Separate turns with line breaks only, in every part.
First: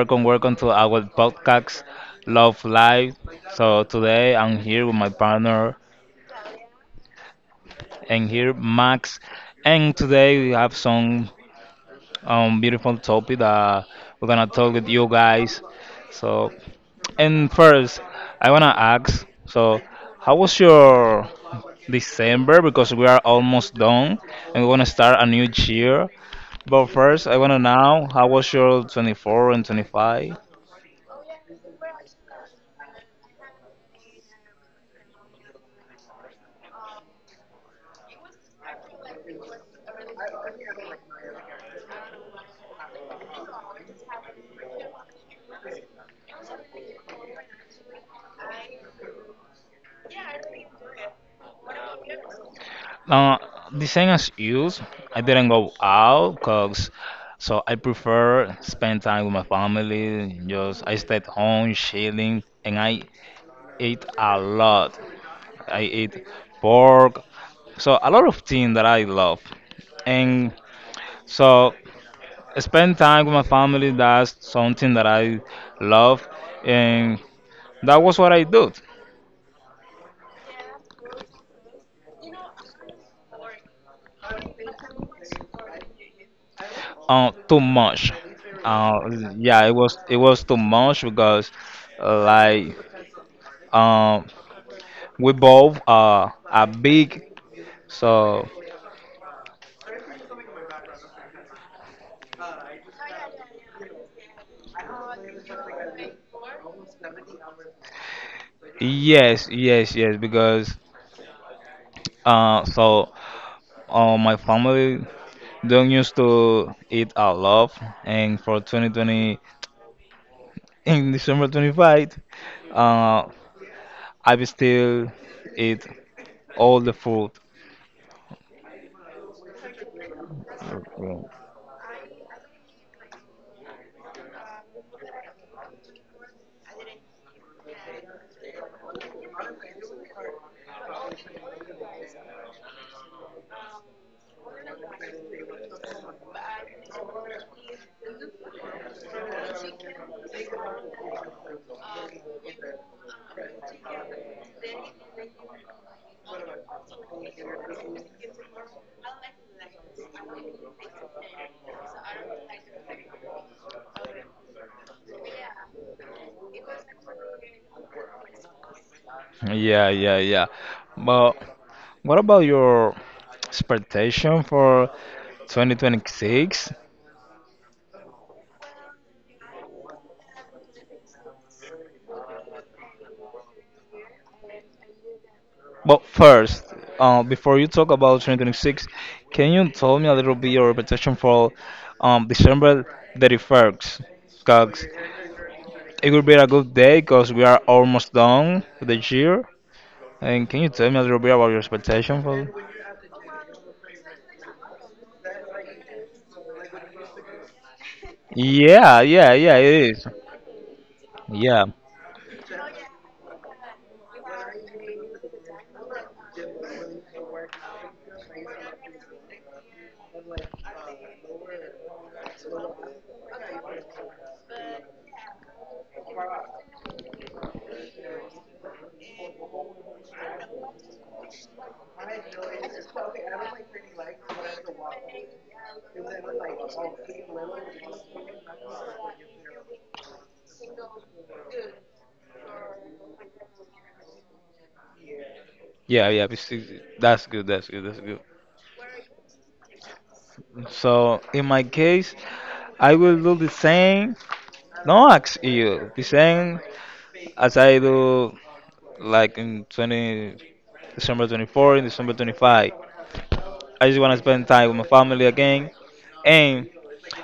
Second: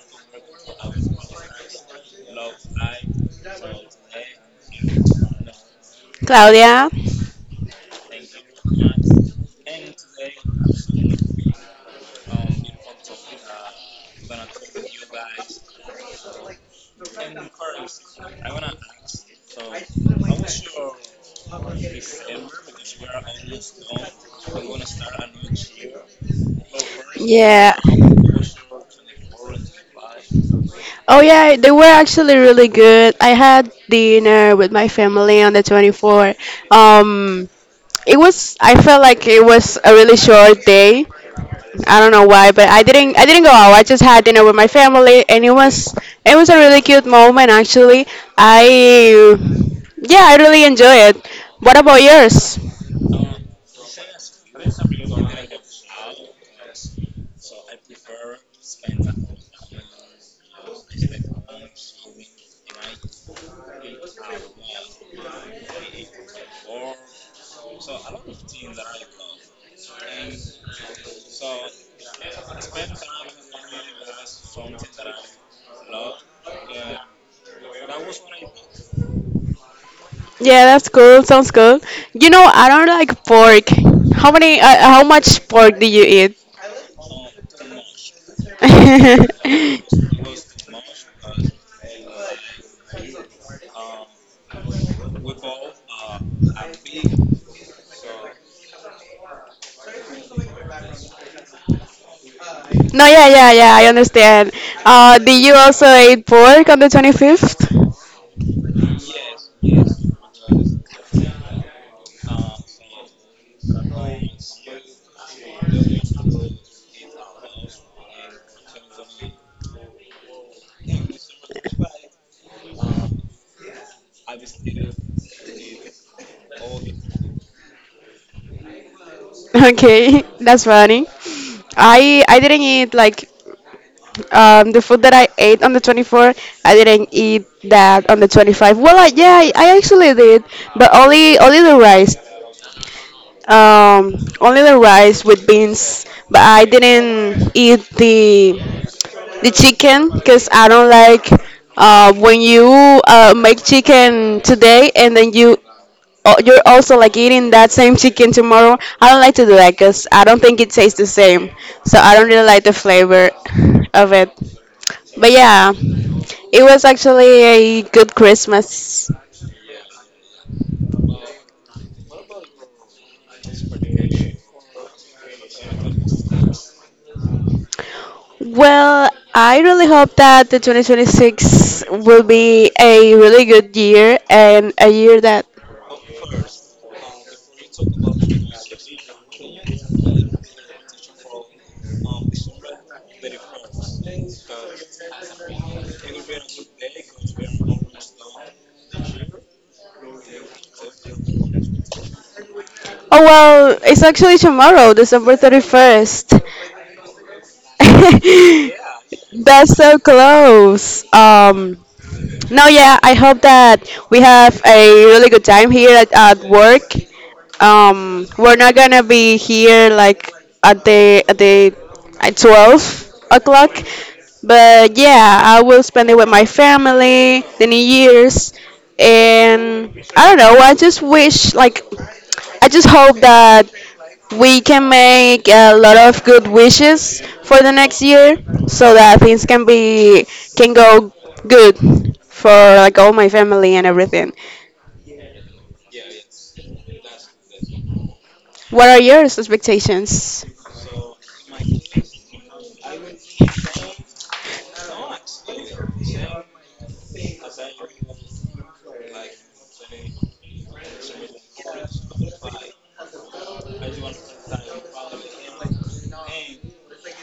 welcome to our podcast, Love Live. So today I'm here with my partner
Claudia.
and here Max, and today we have some beautiful topic that we're gonna talk with you guys. So, and first I wanna ask, so how was your December? Because we are almost done and we wanna start a new year. But first I wanna
Yeah.
know how was your 24 and 25?
Oh, yeah, they were actually really good. I had dinner with my family on the 24th. Um, I felt like it was a really short day. I don't know why, but I didn't go out. I just had dinner with my family, and it was a really cute moment, actually. I, yeah, I really enjoy it. What about yours?
Uh, the same as you, I didn't go out because so I prefer spend time with my family. Just I stayed home chilling, and I ate a lot. I ate pork, so a lot of things that I love. And so spend time with my family. That's something that I love, and that was what I did.
Yeah, that's cool. Sounds cool. I don't like pork. How many? How much pork do you eat?
Too much. Uh, yeah, it was it was too much because, like. Um, we both are big, so
No, yeah, yeah, yeah. I understand. Do you also eat pork on the 25th?
yes, yes, yes. Because so my family don't used to eat a lot, and for 2020 in December 25, uh, I will still eat all the food.
Okay, that's funny.
Okay.
I didn't eat like the food that I ate on the 24th. I didn't eat that on the 25. Well, yeah, I actually did, but only the rice. Um, Only the rice with beans, but I didn't eat the chicken because I don't like when you make chicken today and then you're also like eating that same chicken tomorrow. I don't like to do that because I don't think it tastes the same. So I don't really like the flavor of it. But yeah, it was actually a good Christmas.
Yeah, yeah, yeah. But what about your expectation for 2026?
Well, I really hope that the 2026 will be a really good year and a year that.
But first, before you talk about 2026, can you tell me a little bit your expectation for December 31st? Because it will be a good day because we are almost done with the year. And can you tell me a little bit about your expectation for?
Oh, well, it's actually tomorrow, December 31st.
Yeah, yeah, yeah, it
That's so
is.
close.
Yeah,
No, yeah, I hope that we have a really good time here at work. We're not gonna be here like at the at the at 12 o'clock, but yeah, I will spend it with my family, the New Year's, and I don't know. I just hope that we can make a lot of good wishes for the next year so that things can go good for like all my family and everything.
yeah, yeah. That's good. That's good. That's good.
What are your expectations?
So in my case, I will do the same. No, ask you the same as I do like in 20. December 24 and December 25. I just want to spend time with my family again, and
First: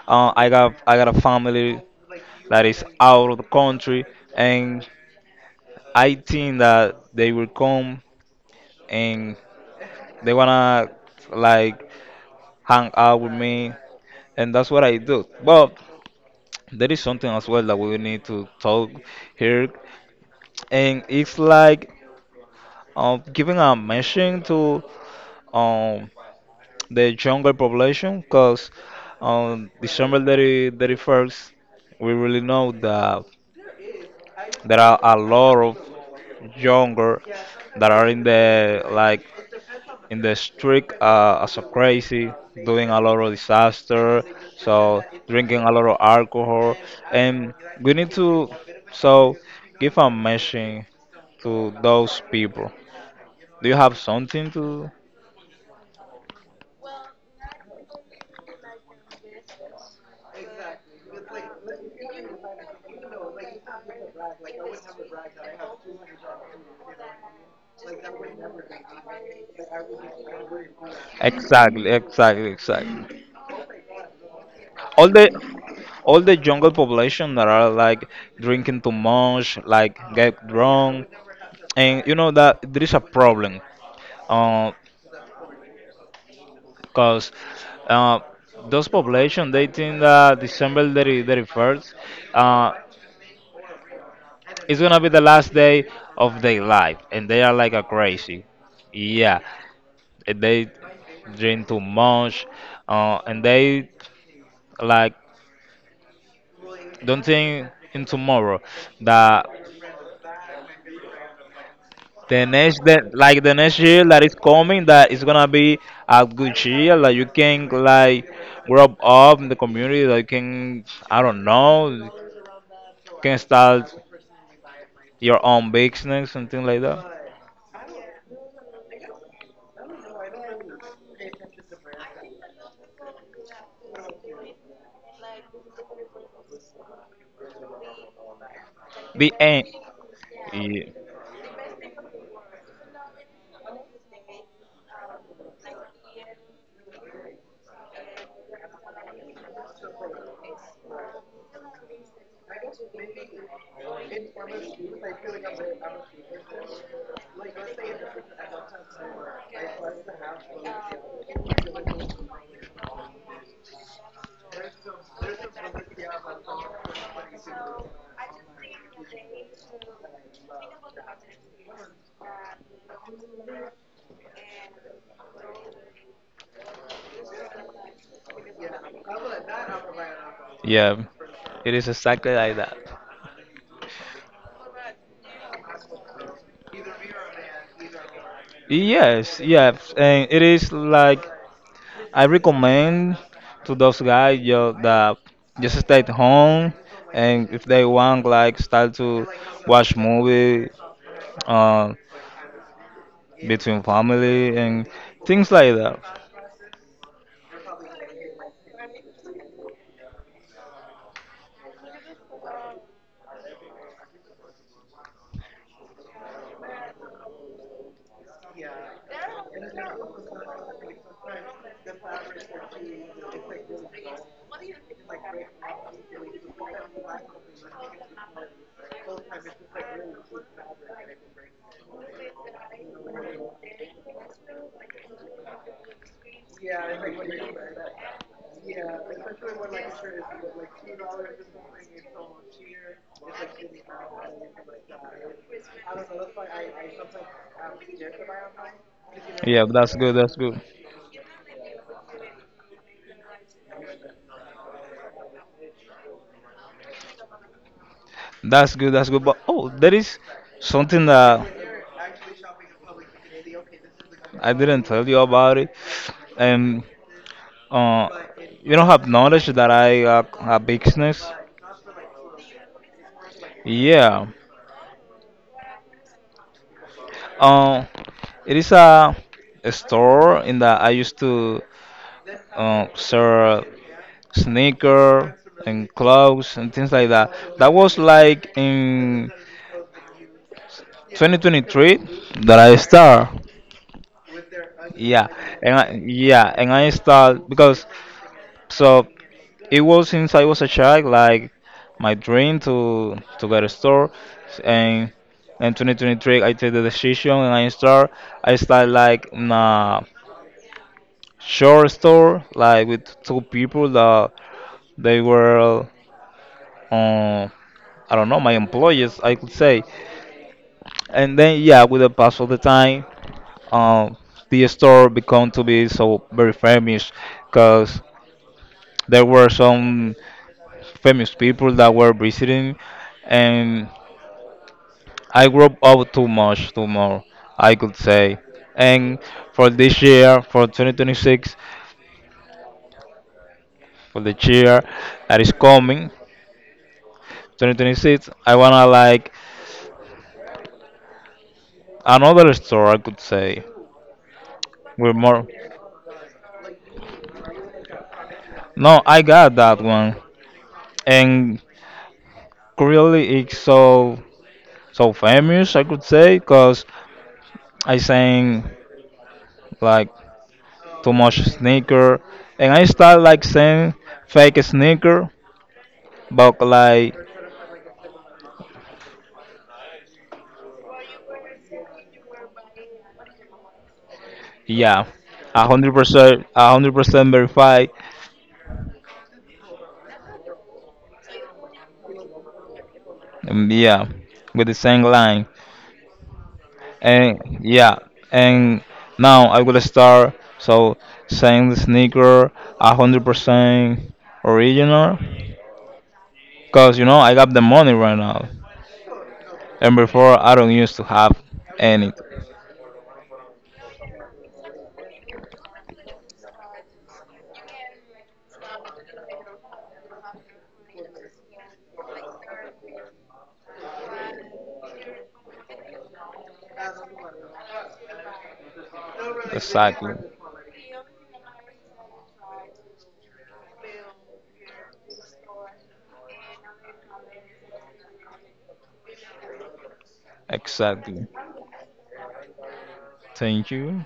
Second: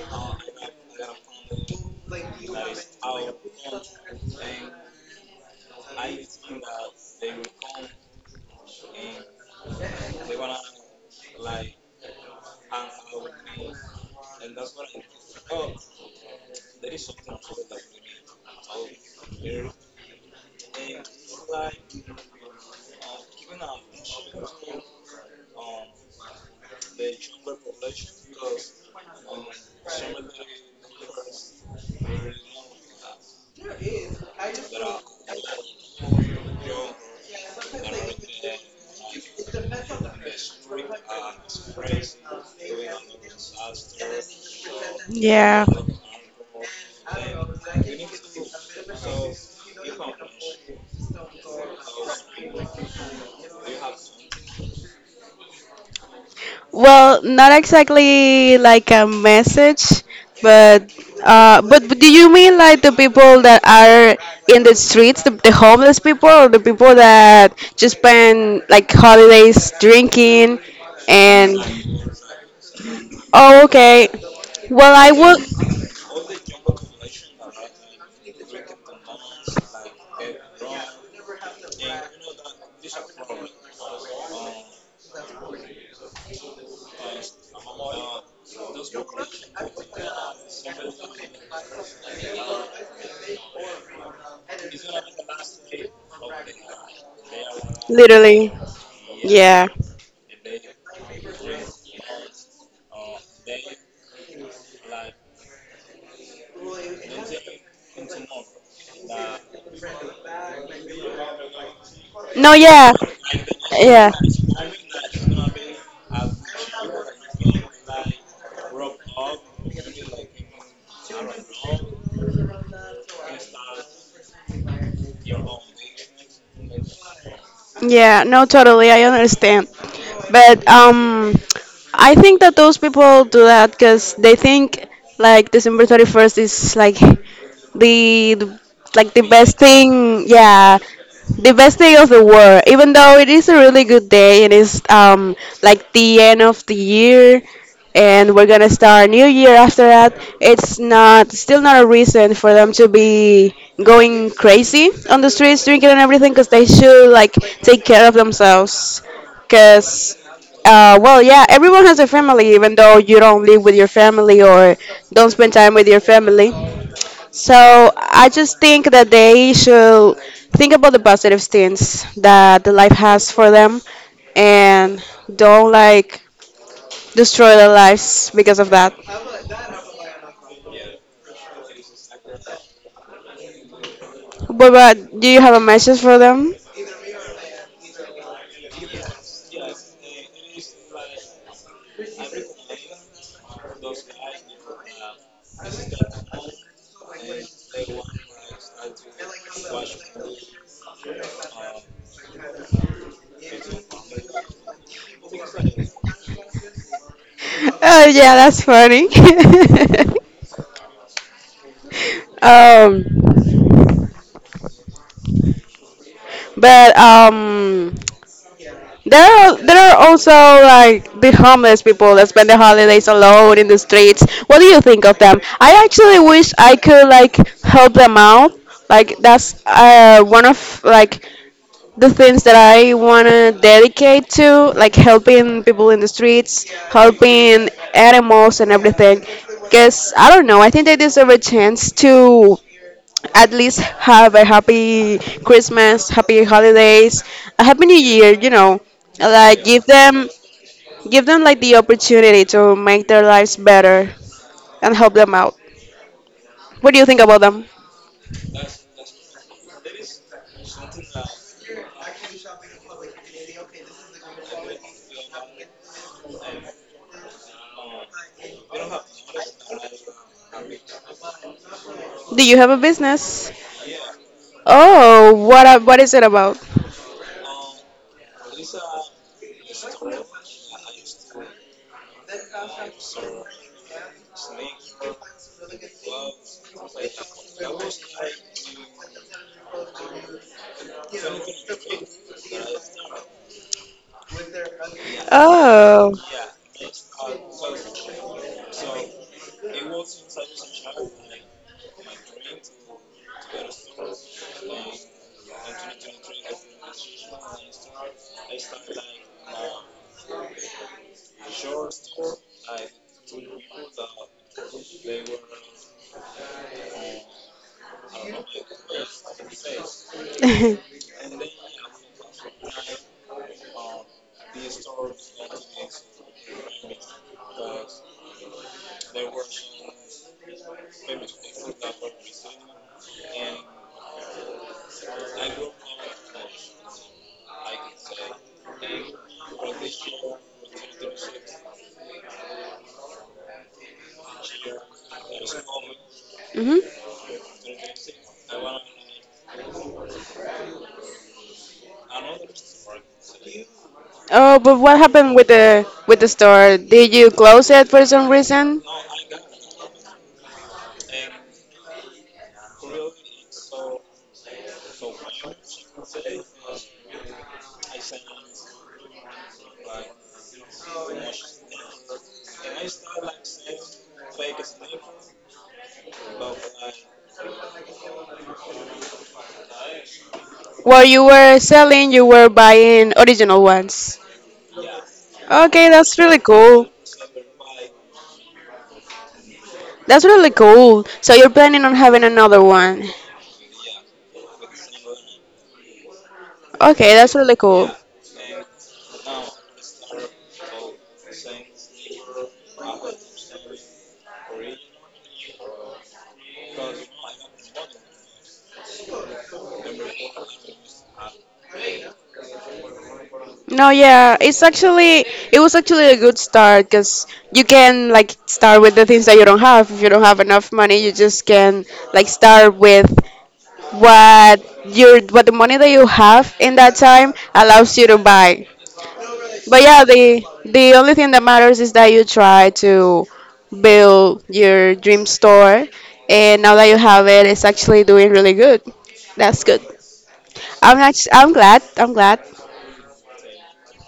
I got a family that is out of the country, and I think that they will come and they wanna like hang out with me, and that's what I do. But there is something as well that we need to talk here, and it's like giving a mention to um the younger population because on December 30, 31st, we really know that there are a lot of younger that are in the like in the street as a crazy, doing a lot of disaster, so drinking
Yeah.
a lot of alcohol, and we need to so give a message to those people. Do you have something to?
Well, not exactly like a message, but but do you mean like the people that are in the streets, the homeless people, or the people that just spend like holidays drinking and?
Exactly, exactly, exactly.
Oh, okay. Well,
all
I
the
would
all the jungle population that are like drinking too much, like get drunk, and you know that there is a problem, because 'cause, uh, those population they think that December 30, 31st uh, is gonna be the last day of their life, and they are like a crazy.
literally.
Yeah,
Yeah.
they drink too much, and they like don't think in tomorrow that the
No,
next
yeah.
that like the next year
Yeah.
that is coming that is gonna be a good year like you can like grow up in the community like can I don't know can start your own business something like that.
Yeah. No, totally. I understand. But I think that those people do that because they think like December 31st is like the, the the
The
best
end.
thing. Yeah,
Yeah.
the best day of the war. Even though it is a really good day, it is like the end of the year, and we're gonna start a new year after that. It's not still not a reason for them to be going crazy on the streets drinking and everything because they should like take care of themselves. Because, well, yeah, everyone has a family, even though you don't live with your family or don't spend time with your family. So I just think that they should think about the positive things that the life has for them, and don't like destroy their lives because of that.
Yeah. It is exactly like that.
But do you have a message for them?
Yes, yes, and it is like I recommend to those guys you that just stay at home and if they want like start to watch movie, um, yeah, between family and things like that.
Oh yeah, that's funny. um, but there are also like the homeless people that spend the holidays alone in the streets. What do you think of them? I actually wish I could like help them out. Like that's one of like the things that I wanna dedicate to, like helping people in the streets, helping animals and everything. Cause I don't know, I think they deserve a chance to at least have a happy Christmas, happy holidays, a happy new year. Like
Yeah, but
give
that's good.
them
That's good.
give them like the opportunity to make their lives better and help them out. What do you think about them?
That's good. That's good. But oh, there is something that I didn't tell you about it, and uh, you don't have knowledge that I got a business.
Do you have a business?
Yeah.
Oh, what is it about?
Um, it is a store in that I used to sell sneaker and clothes and things like that. That was like in 2023 that I start. Yeah, and I,
Oh.
yeah, and I start because so it was since I was a child, like my dream to get a store, and in 2023 I take the decision and I start. I start like nah. Short store like with two people that they were, um, I don't know, my employees, I could say. And then, yeah, with the pass of the time, um, the store become to be so very famous because there were some famous people that were visiting, and I grew up too much, too more, I could say. And for this year, for 2026, for the year that is coming,
Hmm.
2026 I wanna like another store I could say.
Oh, but what
We're
happened
more.
with the store? Did you close it for some reason?
No, I got that one, and really it's so so famous I could say, cause I sang like too much sneaker, and I start like saying fake sneaker, but like
While you were selling, you were buying original ones.
yeah, a
Okay,
hundred
that's really
percent, a
cool.
hundred percent verified,
That's really cool. So you're planning on having another one.
and yeah, with the same line.
Okay, that's
And
really cool.
yeah, and now I will start so saying the sneaker 100% original because you know I got the money right now, and before I don't used to have any.
No, yeah, it was actually a good start because you can like start with the things that you don't have. If you don't have enough money, you just can like start with what what the money that you have in that time allows you to buy. But yeah,
Exactly,
the only thing that matters is that you try to build your dream store, and now that you have it, it's actually doing really good. That's good.
exactly.
I'm glad. I'm glad.
Thank you.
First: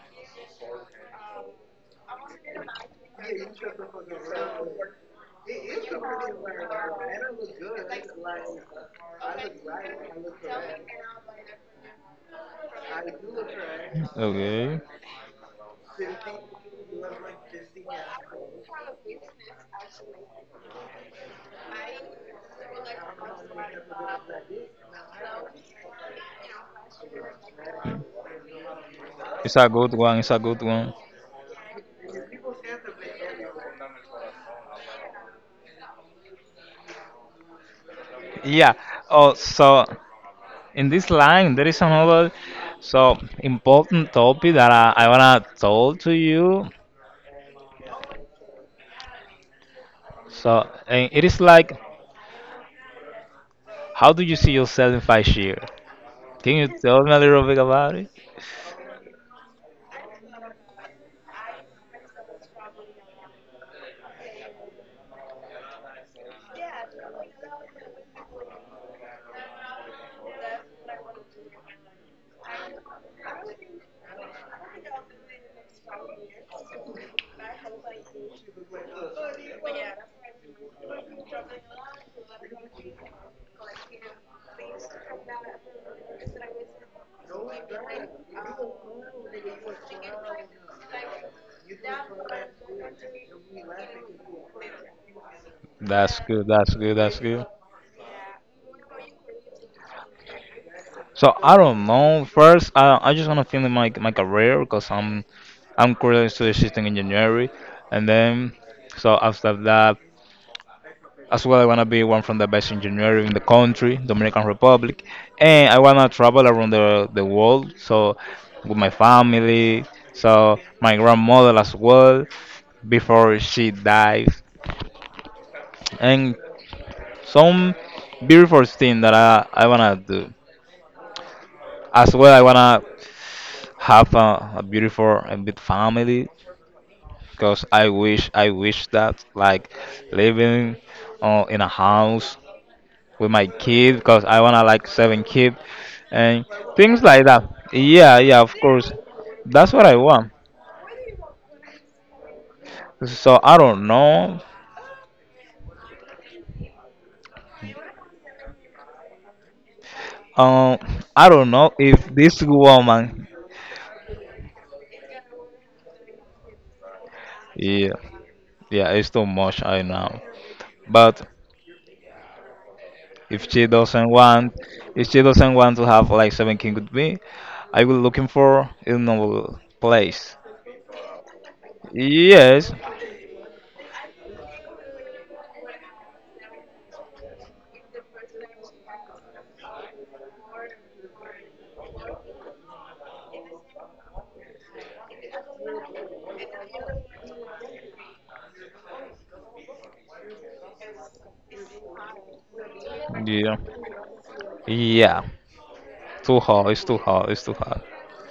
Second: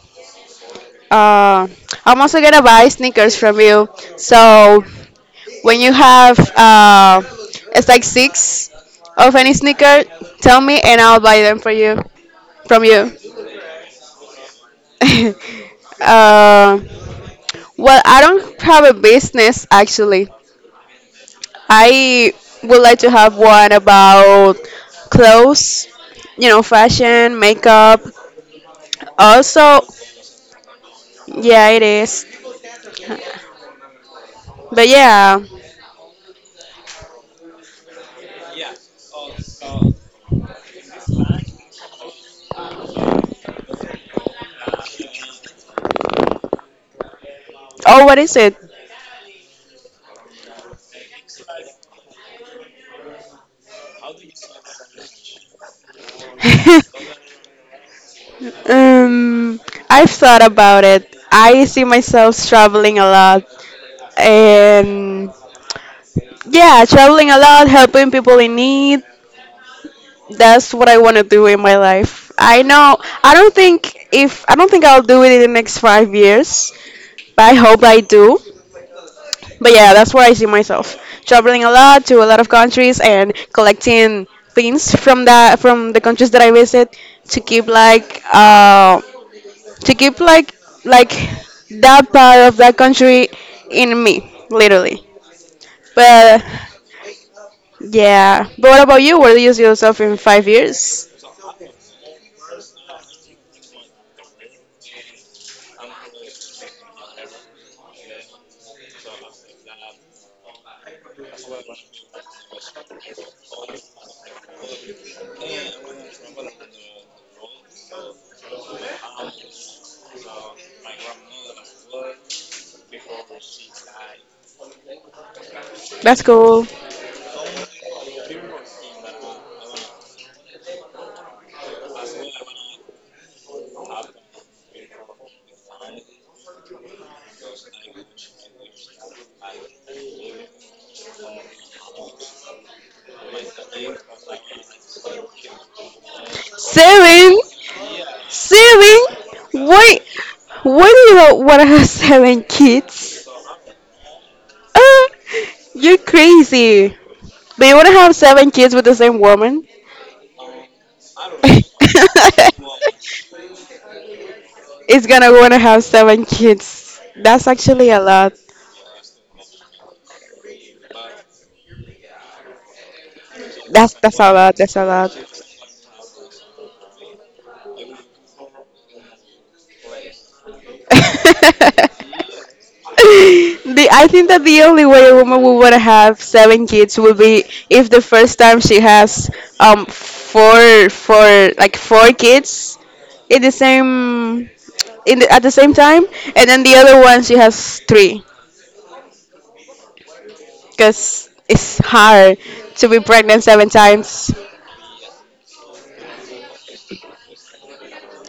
Uh, I'm also gonna buy sneakers from you. So when you have it's like six of any sneaker, tell me and I'll buy them for you from you.
Okay.
uh, well, I don't have a business actually. I would like to have one about clothes, fashion, makeup.
It's a
Also,
good one. It's a good one.
yeah, it is. But yeah.
Yeah. Oh, so in this line, there is another so important topic that I wanna talk to you.
Oh, what is it?
So and it is like, how do you see yourself in 5 years? Can you tell me a little bit about it?
um, I've thought about it. I see myself traveling a lot, and yeah, traveling a lot, helping people in need. That's what I want to do in my life. I know. I don't think I'll do it in the next 5 years, but I hope I do. But yeah, that's where I see myself traveling a lot to a lot of countries and collecting things from the countries that I visit to keep like um to keep like that part of that country in me, literally.
That's
But
good. That's good. That's good.
yeah. But what about you? Where do you see yourself in 5 years?
So I don't know. First, I just wanna finish my career because I'm currently studying system engineering, and then so after that as well, I want to be one from the best engineer in the country, Dominican Republic, and I want to travel around the world. So with my family, so my grandmother as well, before she dies,
That's
and
cool.
some beautiful thing that I wanna do. As well, I wanna have a beautiful and big family because I wish that like living in a house with my kids because I wanna like seven kids and things like
Seven,
that. Yeah, yeah, of course.
seven.
That's what I
Wait,
want.
what do you want to have seven kids?
So I don't know.
Ah, you're crazy. But you want to have seven kids with the same woman?
Um, I don't know if this woman.
it's gonna want to have seven kids. That's actually
Yeah,
a lot.
yeah, it's too much. I know. But if she
That's
doesn't
that's a
want,
lot. That's a
if she
lot.
doesn't want to have like seven kids with me, I will looking for another place.
the,
Yes.
I think that the only way a woman would want to have seven kids would be if the first time she has four kids in the same in the, at the same time, and then the other one she has three because it's hard to be pregnant
Yeah.
seven times.
Yeah. Too hard. It's too hard. It's too hard.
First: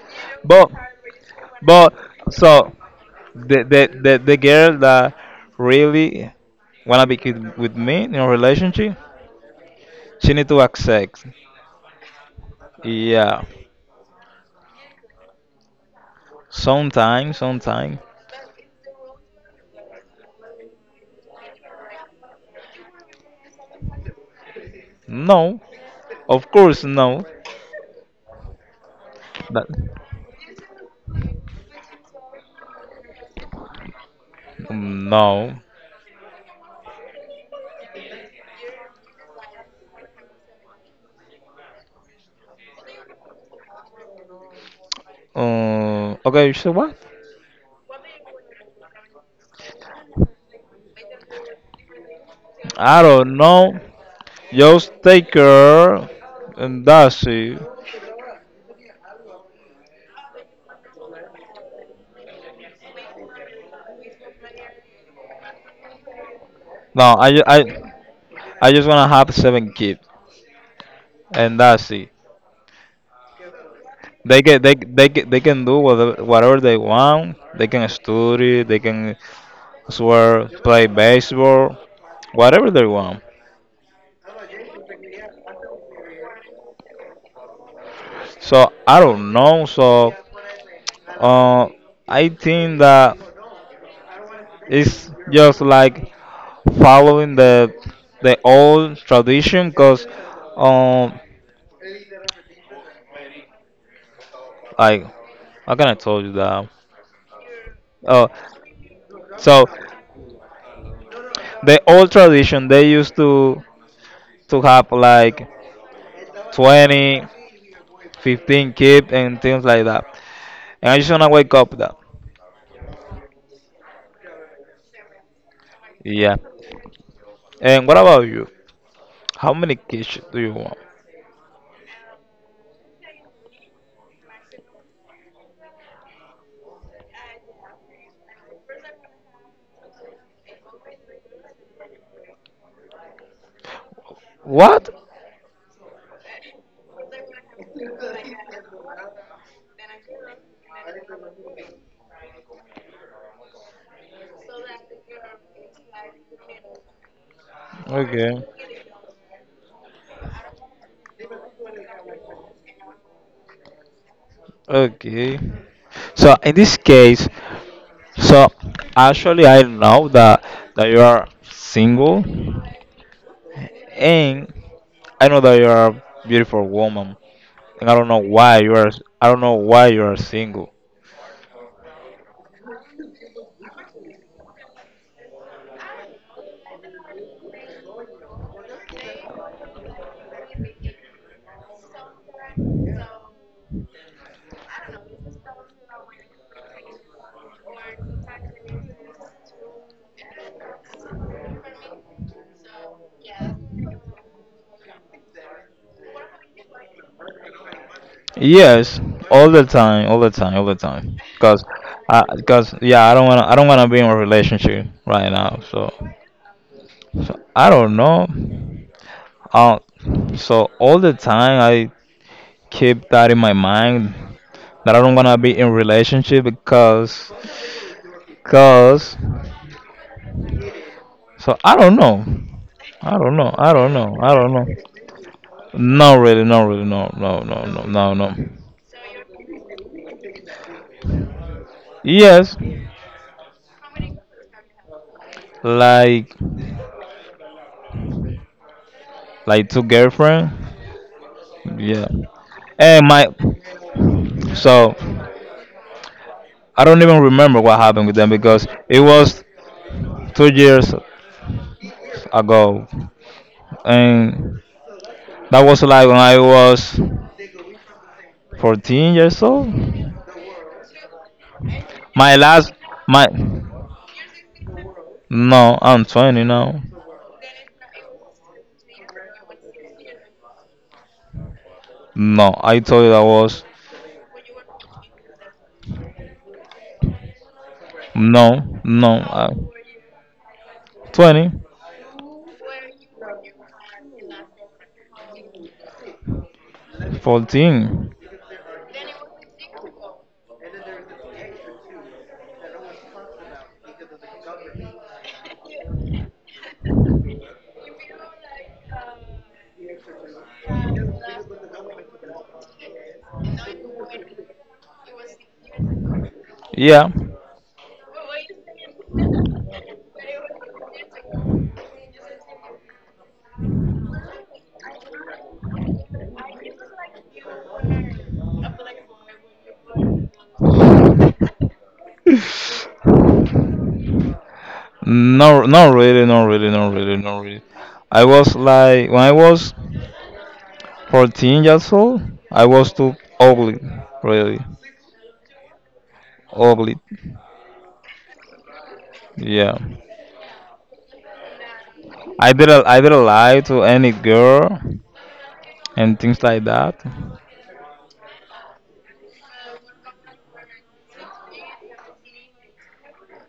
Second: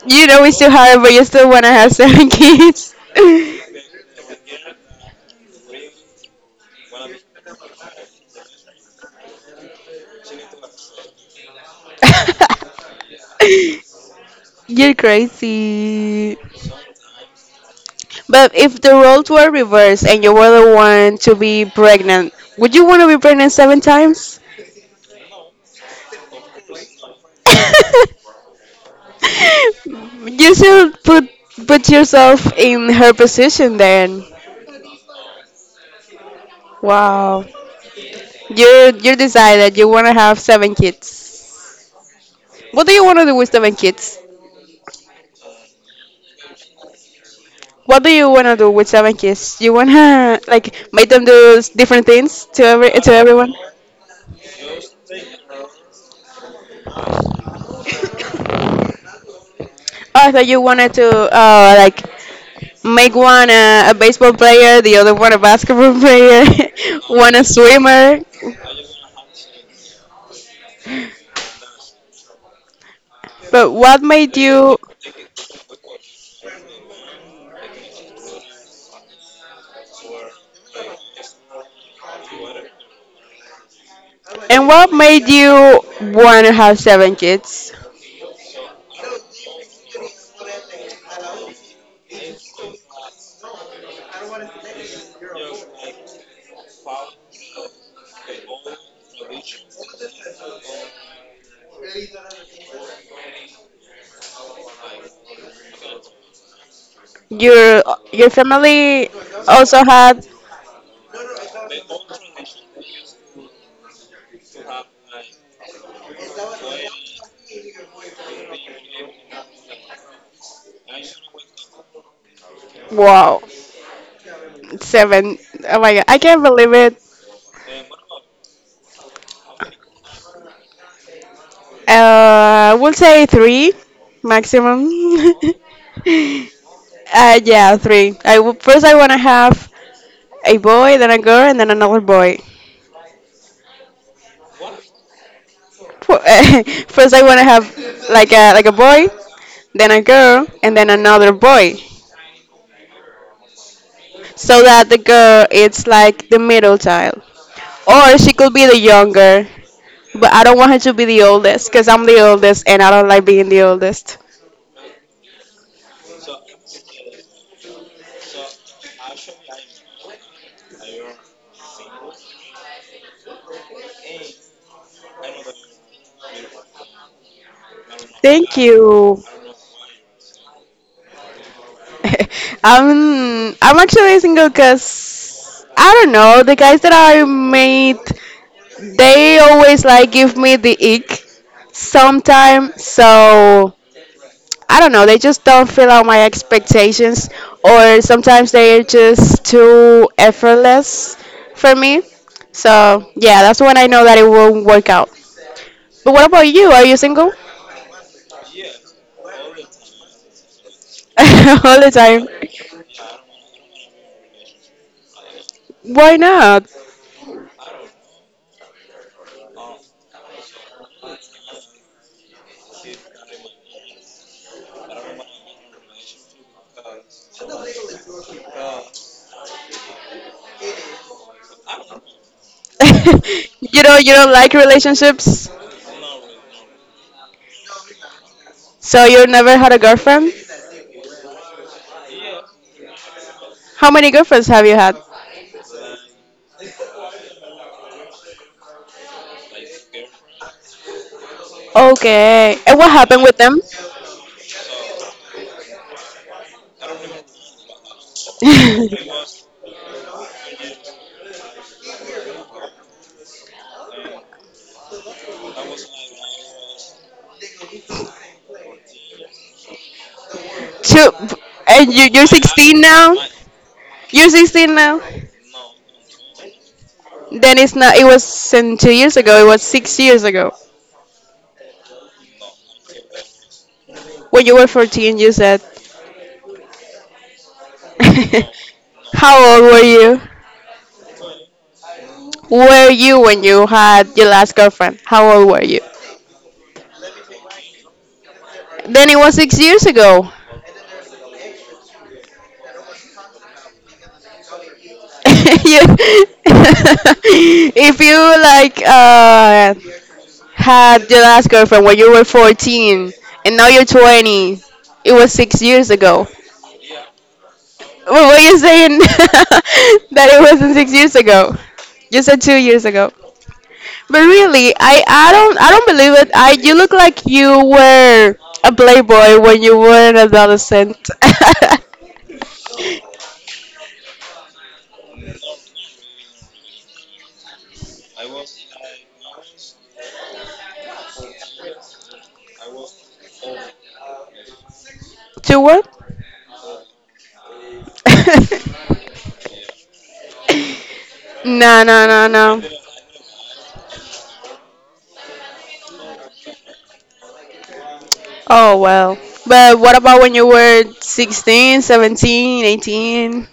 You know it's too
But
hard, but you still want to have
but
seven
so
kids.
the girl that really wanna be with me in a relationship, she need to accept. Yeah.
You're crazy.
Sometime, sometime.
But if the roles were reversed and you were the one to be pregnant, would you want to be pregnant seven times?
No. Of course no. But
You should put yourself in her position then.
no.
Wow. You decide that you want to have seven kids. What do you want to do with seven kids?
Okay, so what?
What do you want to do with seven kids? You want to like make them do different things
I
to
don't
everyone?
know. Just take her and that's it.
Oh, I thought you wanted to like make one a baseball player, the other one a basketball player,
No, I,
one a
ju- I,
swimmer.
I just wanna have seven kids and that's it.
But what made
They can they
you
they get, they can do whatever, whatever they want. They can study. They can swear, play baseball, whatever they want.
and What made you want to have seven kids?
So I don't know. So uh, I think that it's just like following the old tradition because um like how can I told you that?
Your
Oh,
your family
so
also had.
the old tradition they used to have like 20 15 kids and things like that. And I just wanna wake up with that.
Wow. Seven. Oh my god, I
Yeah.
can't believe it.
And what about you? How many kids do you want?
We'll say three maximum. Yeah, three. First I want to have a boy, then a girl, and then another boy.
What?
For- First, I want to have like a boy, then a girl, and then another boy, so that the girl is like the middle child, or she
Okay.
could be the younger. But I don't want her to be the oldest, cause I'm the oldest, and I don't like being the oldest.
Okay. So in this case, so actually I know that you are single and I know that you are a beautiful woman and I don't know
Thank
why you are
you.
I don't know why you are single.
I'm actually single because I don't know the guys that I meet they always like give me the ick sometime so I don't know, they just don't fill out my expectations, or sometimes they're just too effortless for me. So, yeah, that's when I know that it won't work out. But what about you? Are you single?
Yes, all the time, all the time, all the time. Cause,
All the time.
yeah, I don't wanna be in a relationship right now. So,
Why not?
so I don't know. Uh, so all the time I keep that in my mind that I don't wanna be in relationship because, cause, so I don't know. I don't know. I
You
don't
know, you
know.
don't
I
like
don't know.
relationships,
Not really. Not really. No. No. No. No. No. No.
so you never had a girlfriend?
Yes,
How many girlfriends have you had?
like, like two girlfriend. Yeah.
Okay. And what
And
happened
my
with them?
So I don't even remember what happened with them because it was 2 years ago, and that was like when I was 14 years old.
Two. And you're
My last,
16 now?
my
You're 16 now?
no, I'm 20 now.
Then it's not. It wasn't 2 years ago. It was 6 years ago.
No, I told you I was
When you were 14, you said.
no, no,
How old were you?
20,
Were you when you had your last girlfriend? How old were you?
14.
Then it was 6 years ago. You- if you like had your last girlfriend when you were 14 and now you're 20, it was 6 years ago.
Yeah,
What were you saying that it wasn't 6 years ago? You said 2 years ago. But really, I don't believe it. I You look like you were a playboy when you were an adolescent.
no, not really, not really, not really, not really. I was like when I was 14 years old, I was too ugly, really
To what?
ugly. Yeah,
No, no, no,
I
no.
didn't I didn't lie to any girl and things like that.
Oh well. But what about when you were 16, 17, 18?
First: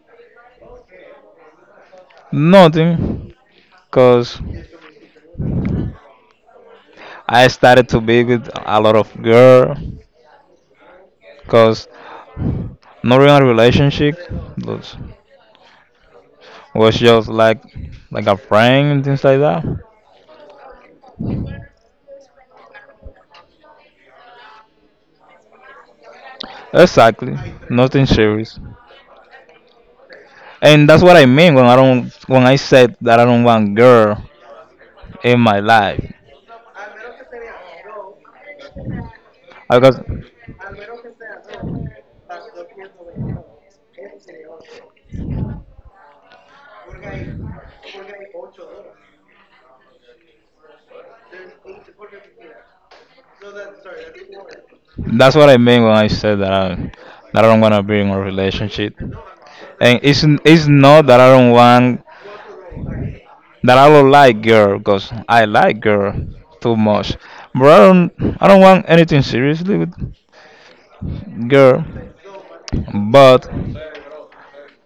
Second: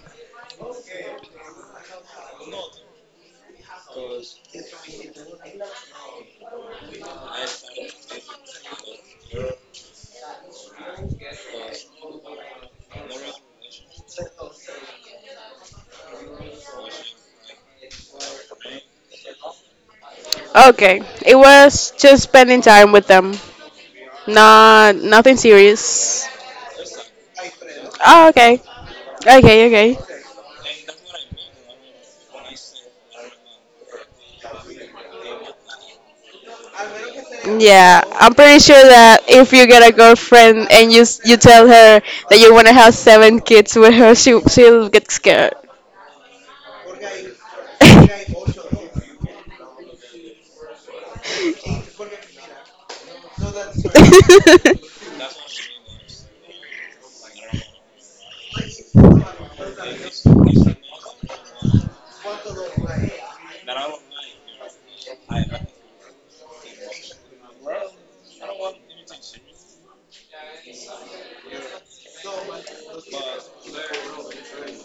Nothing, cause I started to be with a lot of girl, cause no real relationship was was just like a friend and things like that.
Okay. It was just spending time with them. Not nothing serious.
Exactly, nothing
Oh,
serious.
okay. Okay, okay.
And that's what I mean when I said that I don't want girl in my life.
Yeah, I'm pretty sure that if you get a
Because
girlfriend and you tell her that you want to have seven kids with her, she'll get scared.
that's what I mean when I said that I don't want to be in a relationship. And it's not that I don't like girl because I like girl too much. But I don't want anything seriously with girl. But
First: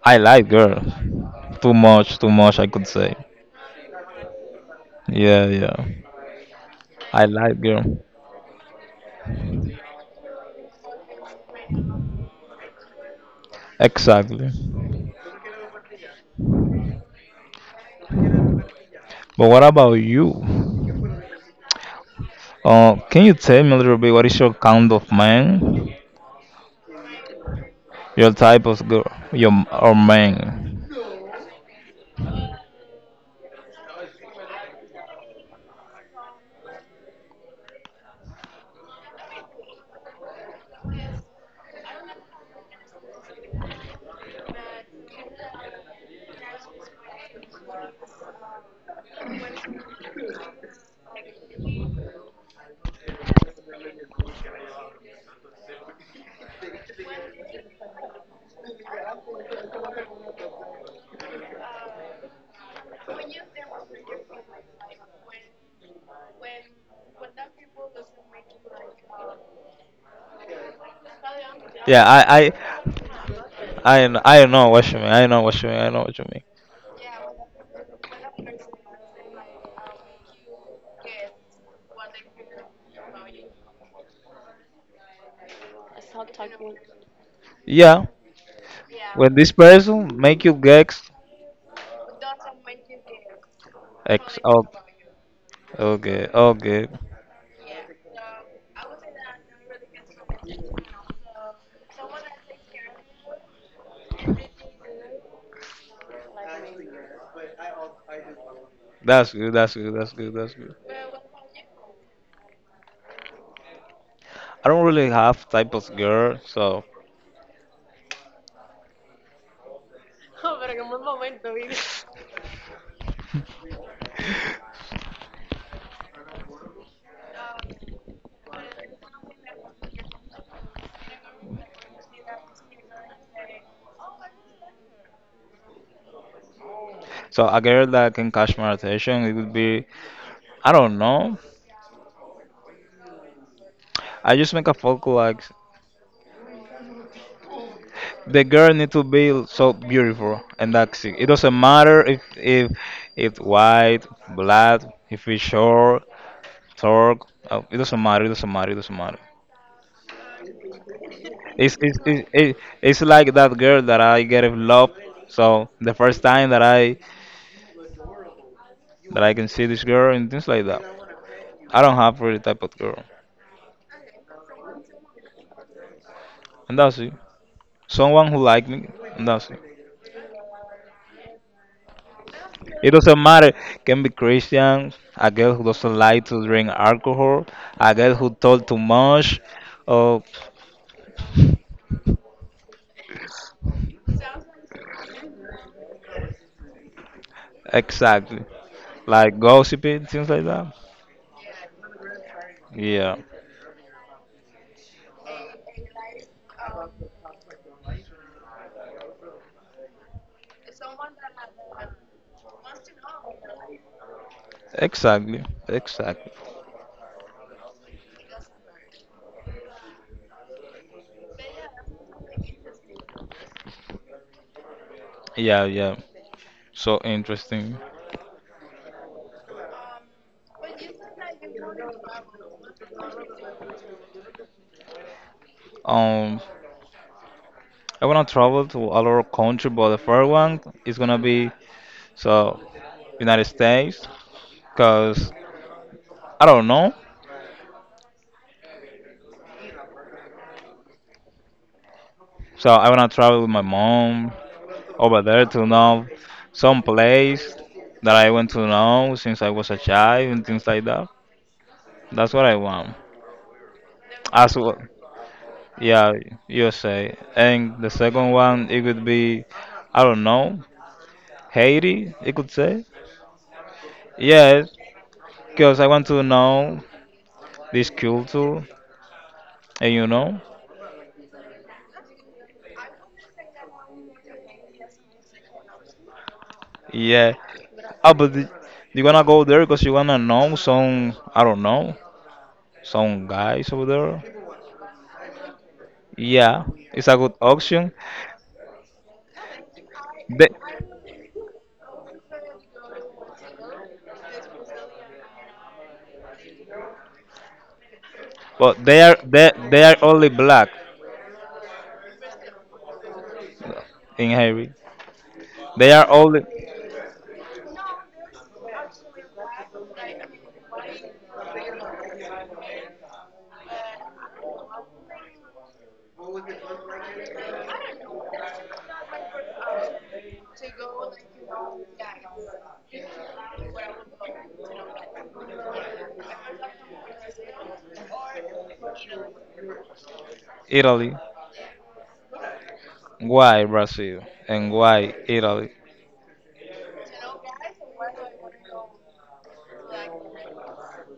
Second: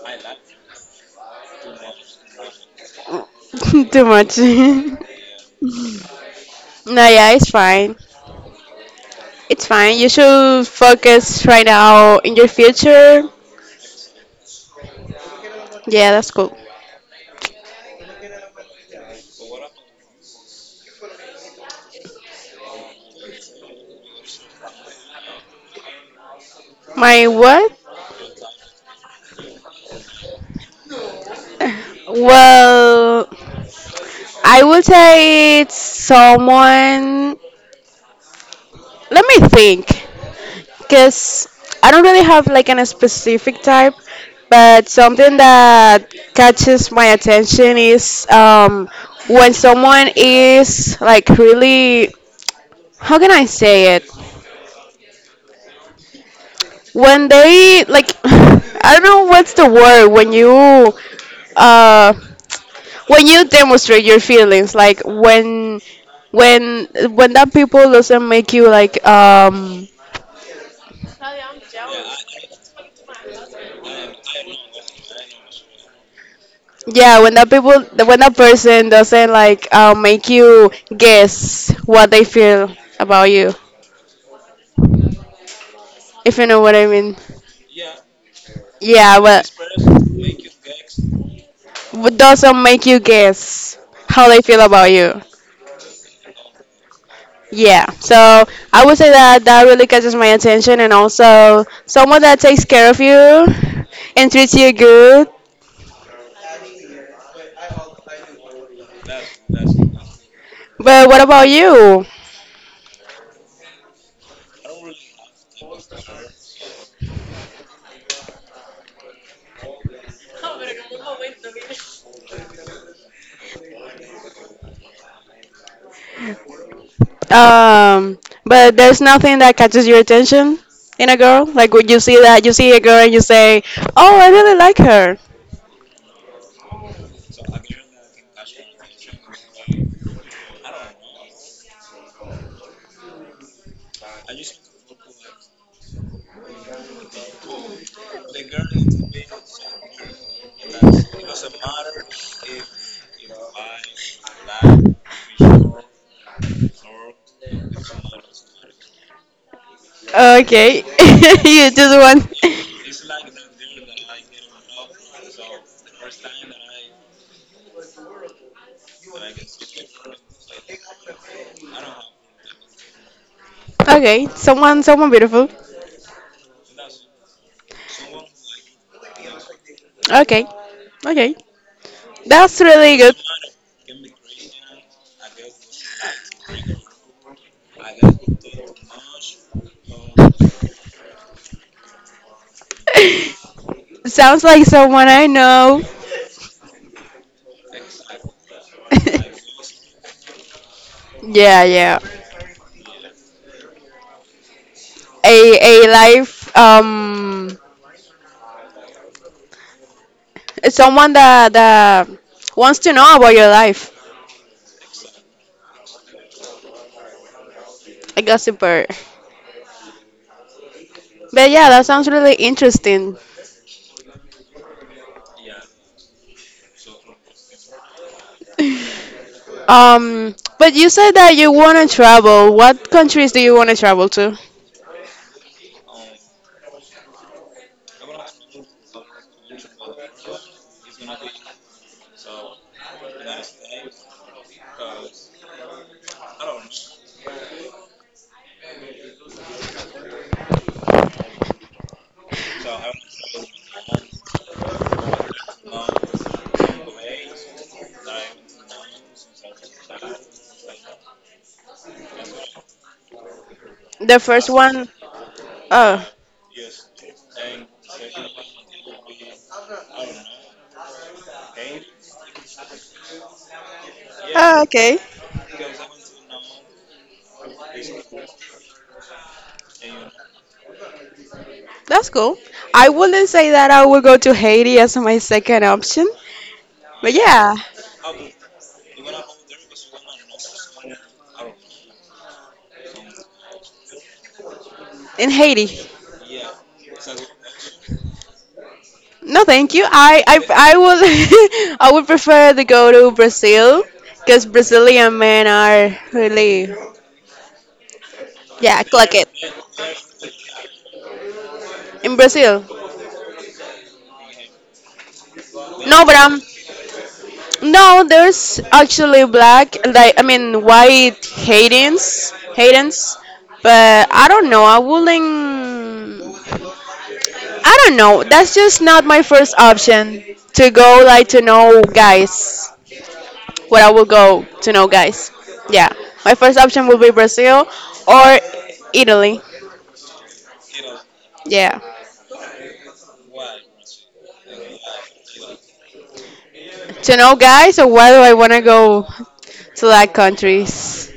I like girl too much I could say.
Too much.
Yeah, yeah.
No,
I
yeah, it's
like
fine.
girl.
It's fine. You should focus right now in your future.
Exactly.
Yeah, that's cool.
But what about you? Can you tell me a little bit what is your kind of man?
My what?
Your type of girl, your or man.
Well, I would say it's someone. Let me think, because I don't really have like a specific type, but something that catches my attention is when someone is like really, how can I say it? When they like, I don't know what's the word uh, when you demonstrate your feelings, like when when that people doesn't make you like
Yeah, I, I know what you mean. I know what you mean. I know what you mean.
Yeah, when that person doesn't like make you guess what they feel about you, if you know what I mean.
Yeah,
Yeah,
when
but
this person make you gex,
doesn't make you guess how
ex,
they feel
oh,
about you.
okay, okay.
Yeah, so I would say that that really catches my attention, and also someone that takes care of you and treats you good.
That's good. That's good. That's good. That's good.
But what about you?
I don't really have type of girl, so
Um, but there's nothing that catches your attention in a girl. Like would you see that you see a girl and you say, "Oh, I really like her."
a girl that can catch my attention, it would be, I don't know. I just make a focus like the girl need to be so beautiful and that's it. It doesn't matter if white, black, if it's short, tall. It doesn't matter. It doesn't matter. It doesn't matter.
Okay, you
It's it's
just
it's,
want.
it- it's like that girl that I get in love. So the first time that I can see this girl and things like that. I don't have really type of girl,
Okay, someone beautiful.
and that's it. Someone who like me, and that's it.
Okay, okay, that's
It
really
doesn't
good.
matter. Can be Christian, a girl who doesn't like to drink alcohol, a girl who talk too much, or
Sounds like someone I know.
exactly, like gossiping, things like that.
Yeah, yeah.
Yeah,
A life. Someone that wants to know about your life.
exactly, exactly.
A gossiper. But yeah, that sounds really interesting.
Yeah, yeah. So interesting.
But you said that you want to travel. What countries do you want to travel to?
Um, I wanna travel to a lot of country, but the first one is gonna be so United States, cause I don't know. So I wanna travel with my mom, over there to know some place that I want to know since I was a child and things like that. That's what I want.
The first
As
one,
well,
one. Oh,
yeah, USA. And the second one, it could be, I don't know, Haiti, it could say.
oh,
Yes,
okay,
because I want to know this culture, and you know,
that's cool. I wouldn't say that I would go to Haiti as my second option, but
yeah.
yeah,
Ah, but the- you wanna go there because you wanna know some, I don't know, some guys over there.
in Haiti.
Yeah, it's a good option.
No, thank you. I would I would prefer to go to Brazil because Brazilian men are really. Yeah,
But
clock it.
they are only black
In Brazil.
in Haiti. They
No,
are
but I'm.
only
No, there's actually black, like I mean white Haydens, but I don't know. I wouldn't. I don't know. That's just not my first option to go like to know guys. Where I will go to know guys. Yeah, my first option will be Brazil or Italy.
Italy.
Yeah,
Why Brazil and why Italy?
to know guys. Or why do I wanna go to like countries?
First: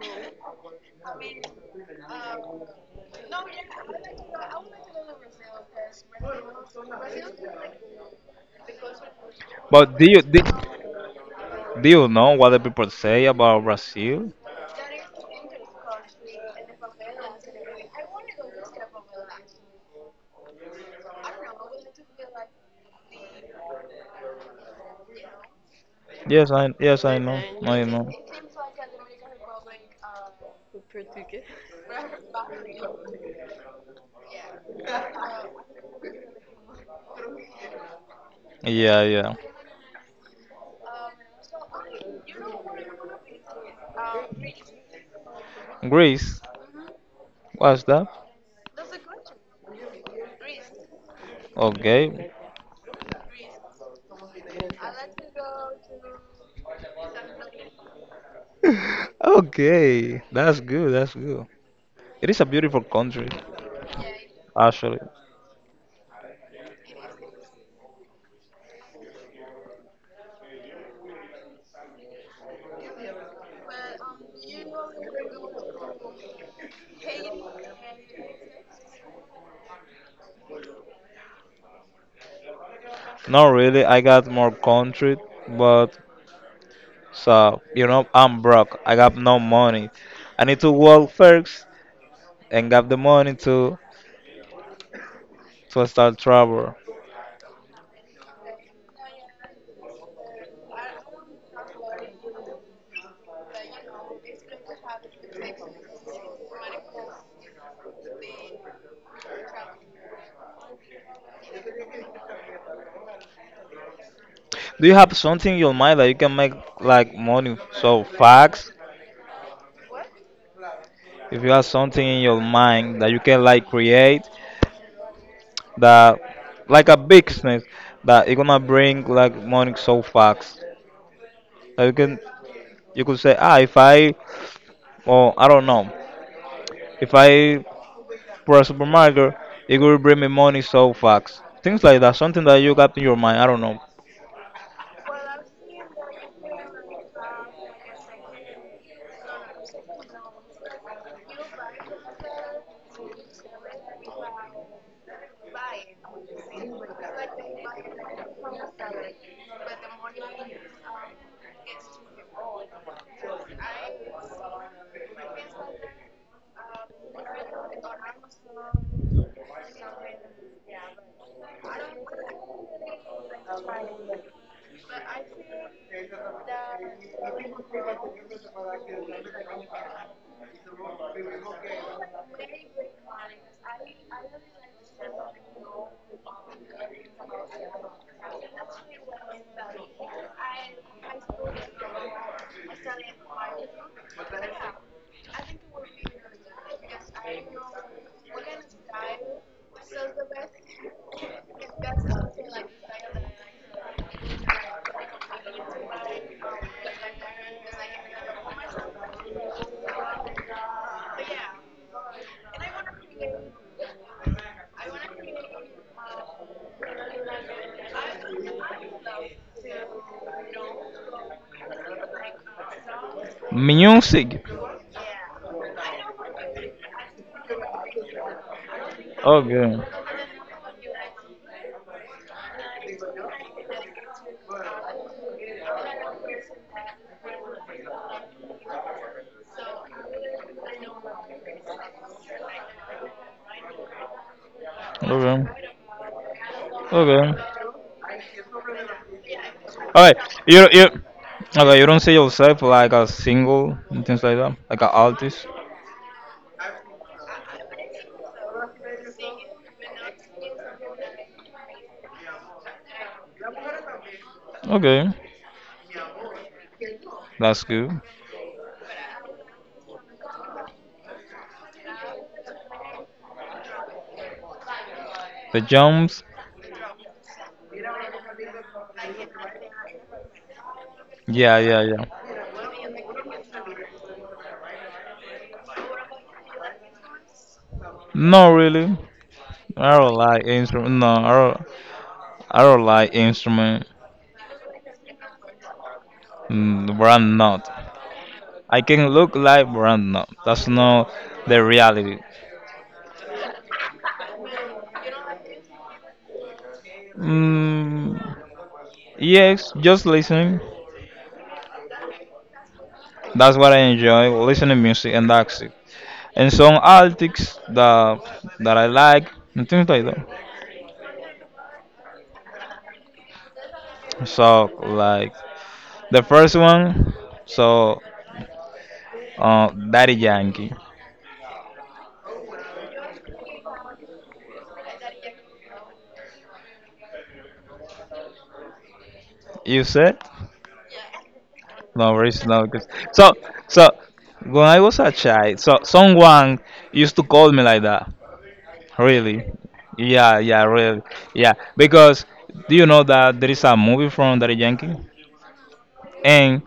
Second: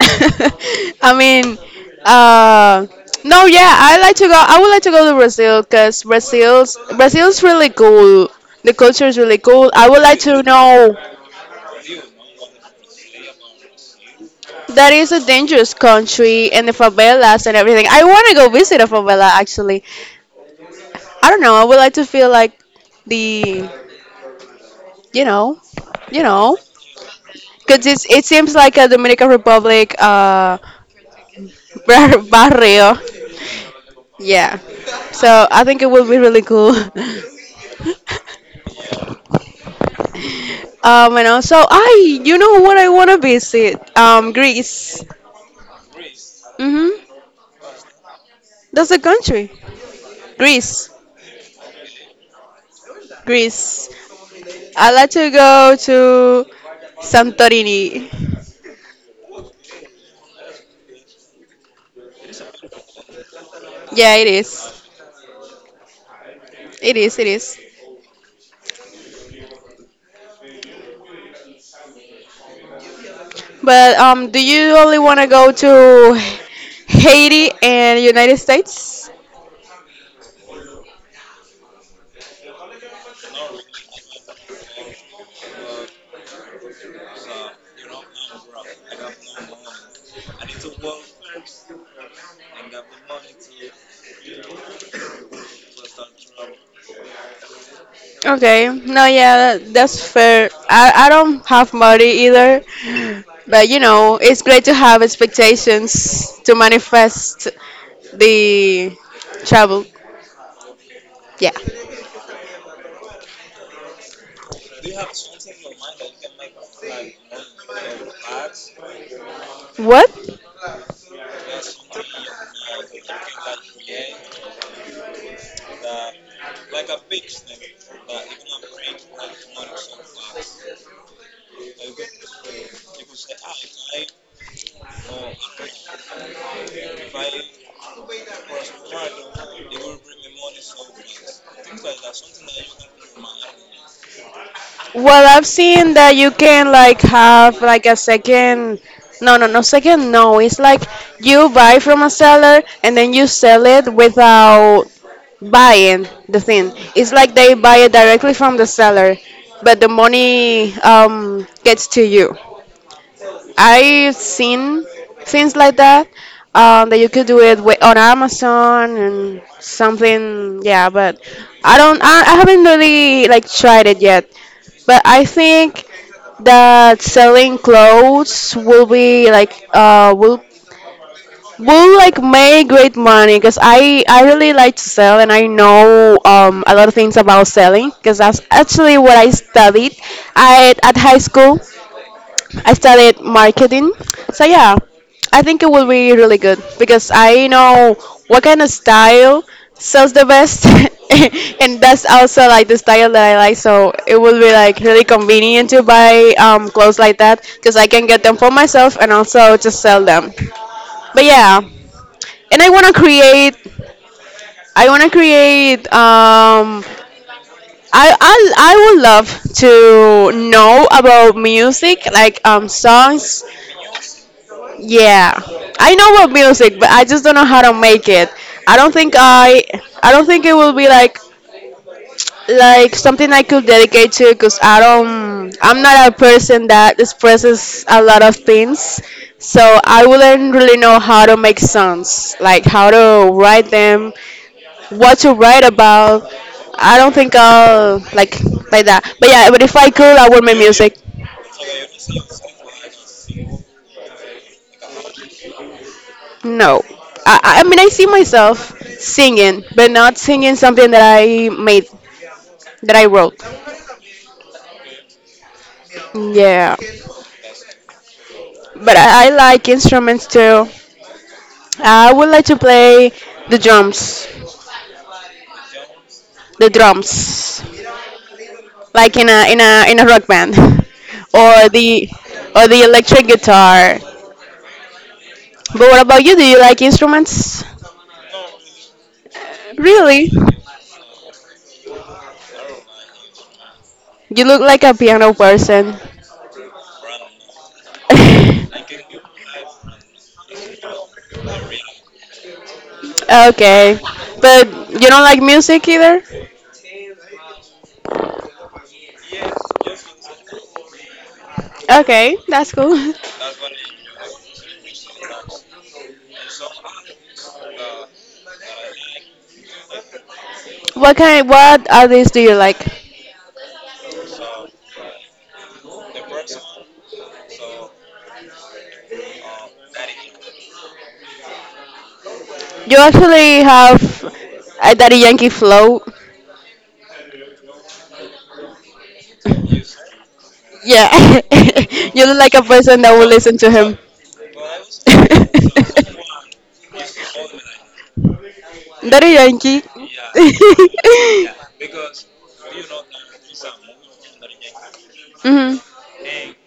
I mean, uh, no, yeah, I would like to go to Brazil because Brazil's really cool. The culture is really cool. I
But
would
do
like
you do,
to know
do you know what the people say about Brazil?
that is a dangerous country and the favelas and everything. I want to go visit a favela actually. I don't know. I would like to feel like the you know you know
Yes I know I
because
know.
it seems like a Dominican Republic barrio. Yeah. So I think it will be really cool.
Yeah, yeah.
And also, you know what I want to visit? Greece.
Greece.
Mm-hmm.
What's that?
That's the country. Greece.
Okay.
Greece. I like to go to Santorini.
okay, that's good. That's good. It is a beautiful country,
Yeah, it is.
actually.
It is. It is. But do you only want to go to Haiti and United States?
Not really. I got more country, but you know, I'm broke. I got no money. I need to work first and get the money to start trouble.
Okay. No, yeah, that's fair. I don't have money either, but it's great to have expectations to manifest the travel. Yeah.
Do you have something in your mind that you can make like money? So facts.
What?
If you have something in your mind that you can like create that like a business that it gonna bring like money so fast. That you can you could say ah if I or I don't know if I for a supermarket, it could bring me money so fast. Things like that, something that you got in your mind. I don't know.
Well, I've seen that you can like have like a second. No, no, no, second. No, it's like you buy from a seller and then you sell it without buying the thing. It's like they buy it directly from the seller, but the money gets to you. I've seen things like that that you could do it on Amazon and something. Yeah, but I don't. I haven't really like tried it yet. But I think that selling clothes will be like will like make great money because I really like to sell and I know a lot of things about selling because that's actually what I studied at high school. I studied marketing. So yeah, I think it will be really good because I know what kind of style sells the best, and that's also like the style that I like. So it will be like really convenient to buy clothes like that because I can get them for myself and also just sell them. But yeah, and I want to create. I want to create. I, I I would love to know about music, like songs.
Music.
Yeah, I know about music, but I just don't know how to make it. I don't think I,
Okay.
I don't think it will be like something I could dedicate to, cause I'm not a person that expresses a lot of things, so I wouldn't really know how to make songs, like how to write them, what to write
Okay.
about. I don't
Okay.
think I'll like that. But yeah, but if I
All right.
could, I would make
You you.
music.
Okay. You don't see yourself like a single and things like that, like an artist.
No. I mean, I see myself singing, but not singing something that I made, that I wrote.
Okay.
Yeah.
That's good.
But I like instruments too. I would like to play the drums,
The jumps.
the drums, like in a rock band,
Yeah. Yeah. Yeah.
or the electric guitar. But what about you? Do you like instruments?
No, really. I don't
Really?
like instrument. No, I don't. I don't like instrument.
You look like a piano person.
Mm, but I'm not. I can look like Brandon. That's not the reality.
Okay, but you don't like music either.
Mm, yes, just listening.
Okay, that's cool.
That's what I enjoy, listening music and that's it. And some artists that I like and things like that.
What kind? What artists do you like?
So like the first one, so Daddy Yankee.
You actually have a Daddy Yankee flow.
You said
Yeah,
no,
you look
worries,
like a
no. Because
person that will
so
listen to
so
him.
when I was a child, so someone used to call me like that.
Daddy
Really?
Yankee.
Yeah, yeah, really. Yeah, because do you know that there is a movie from Daddy Yankee?
Hmm.
And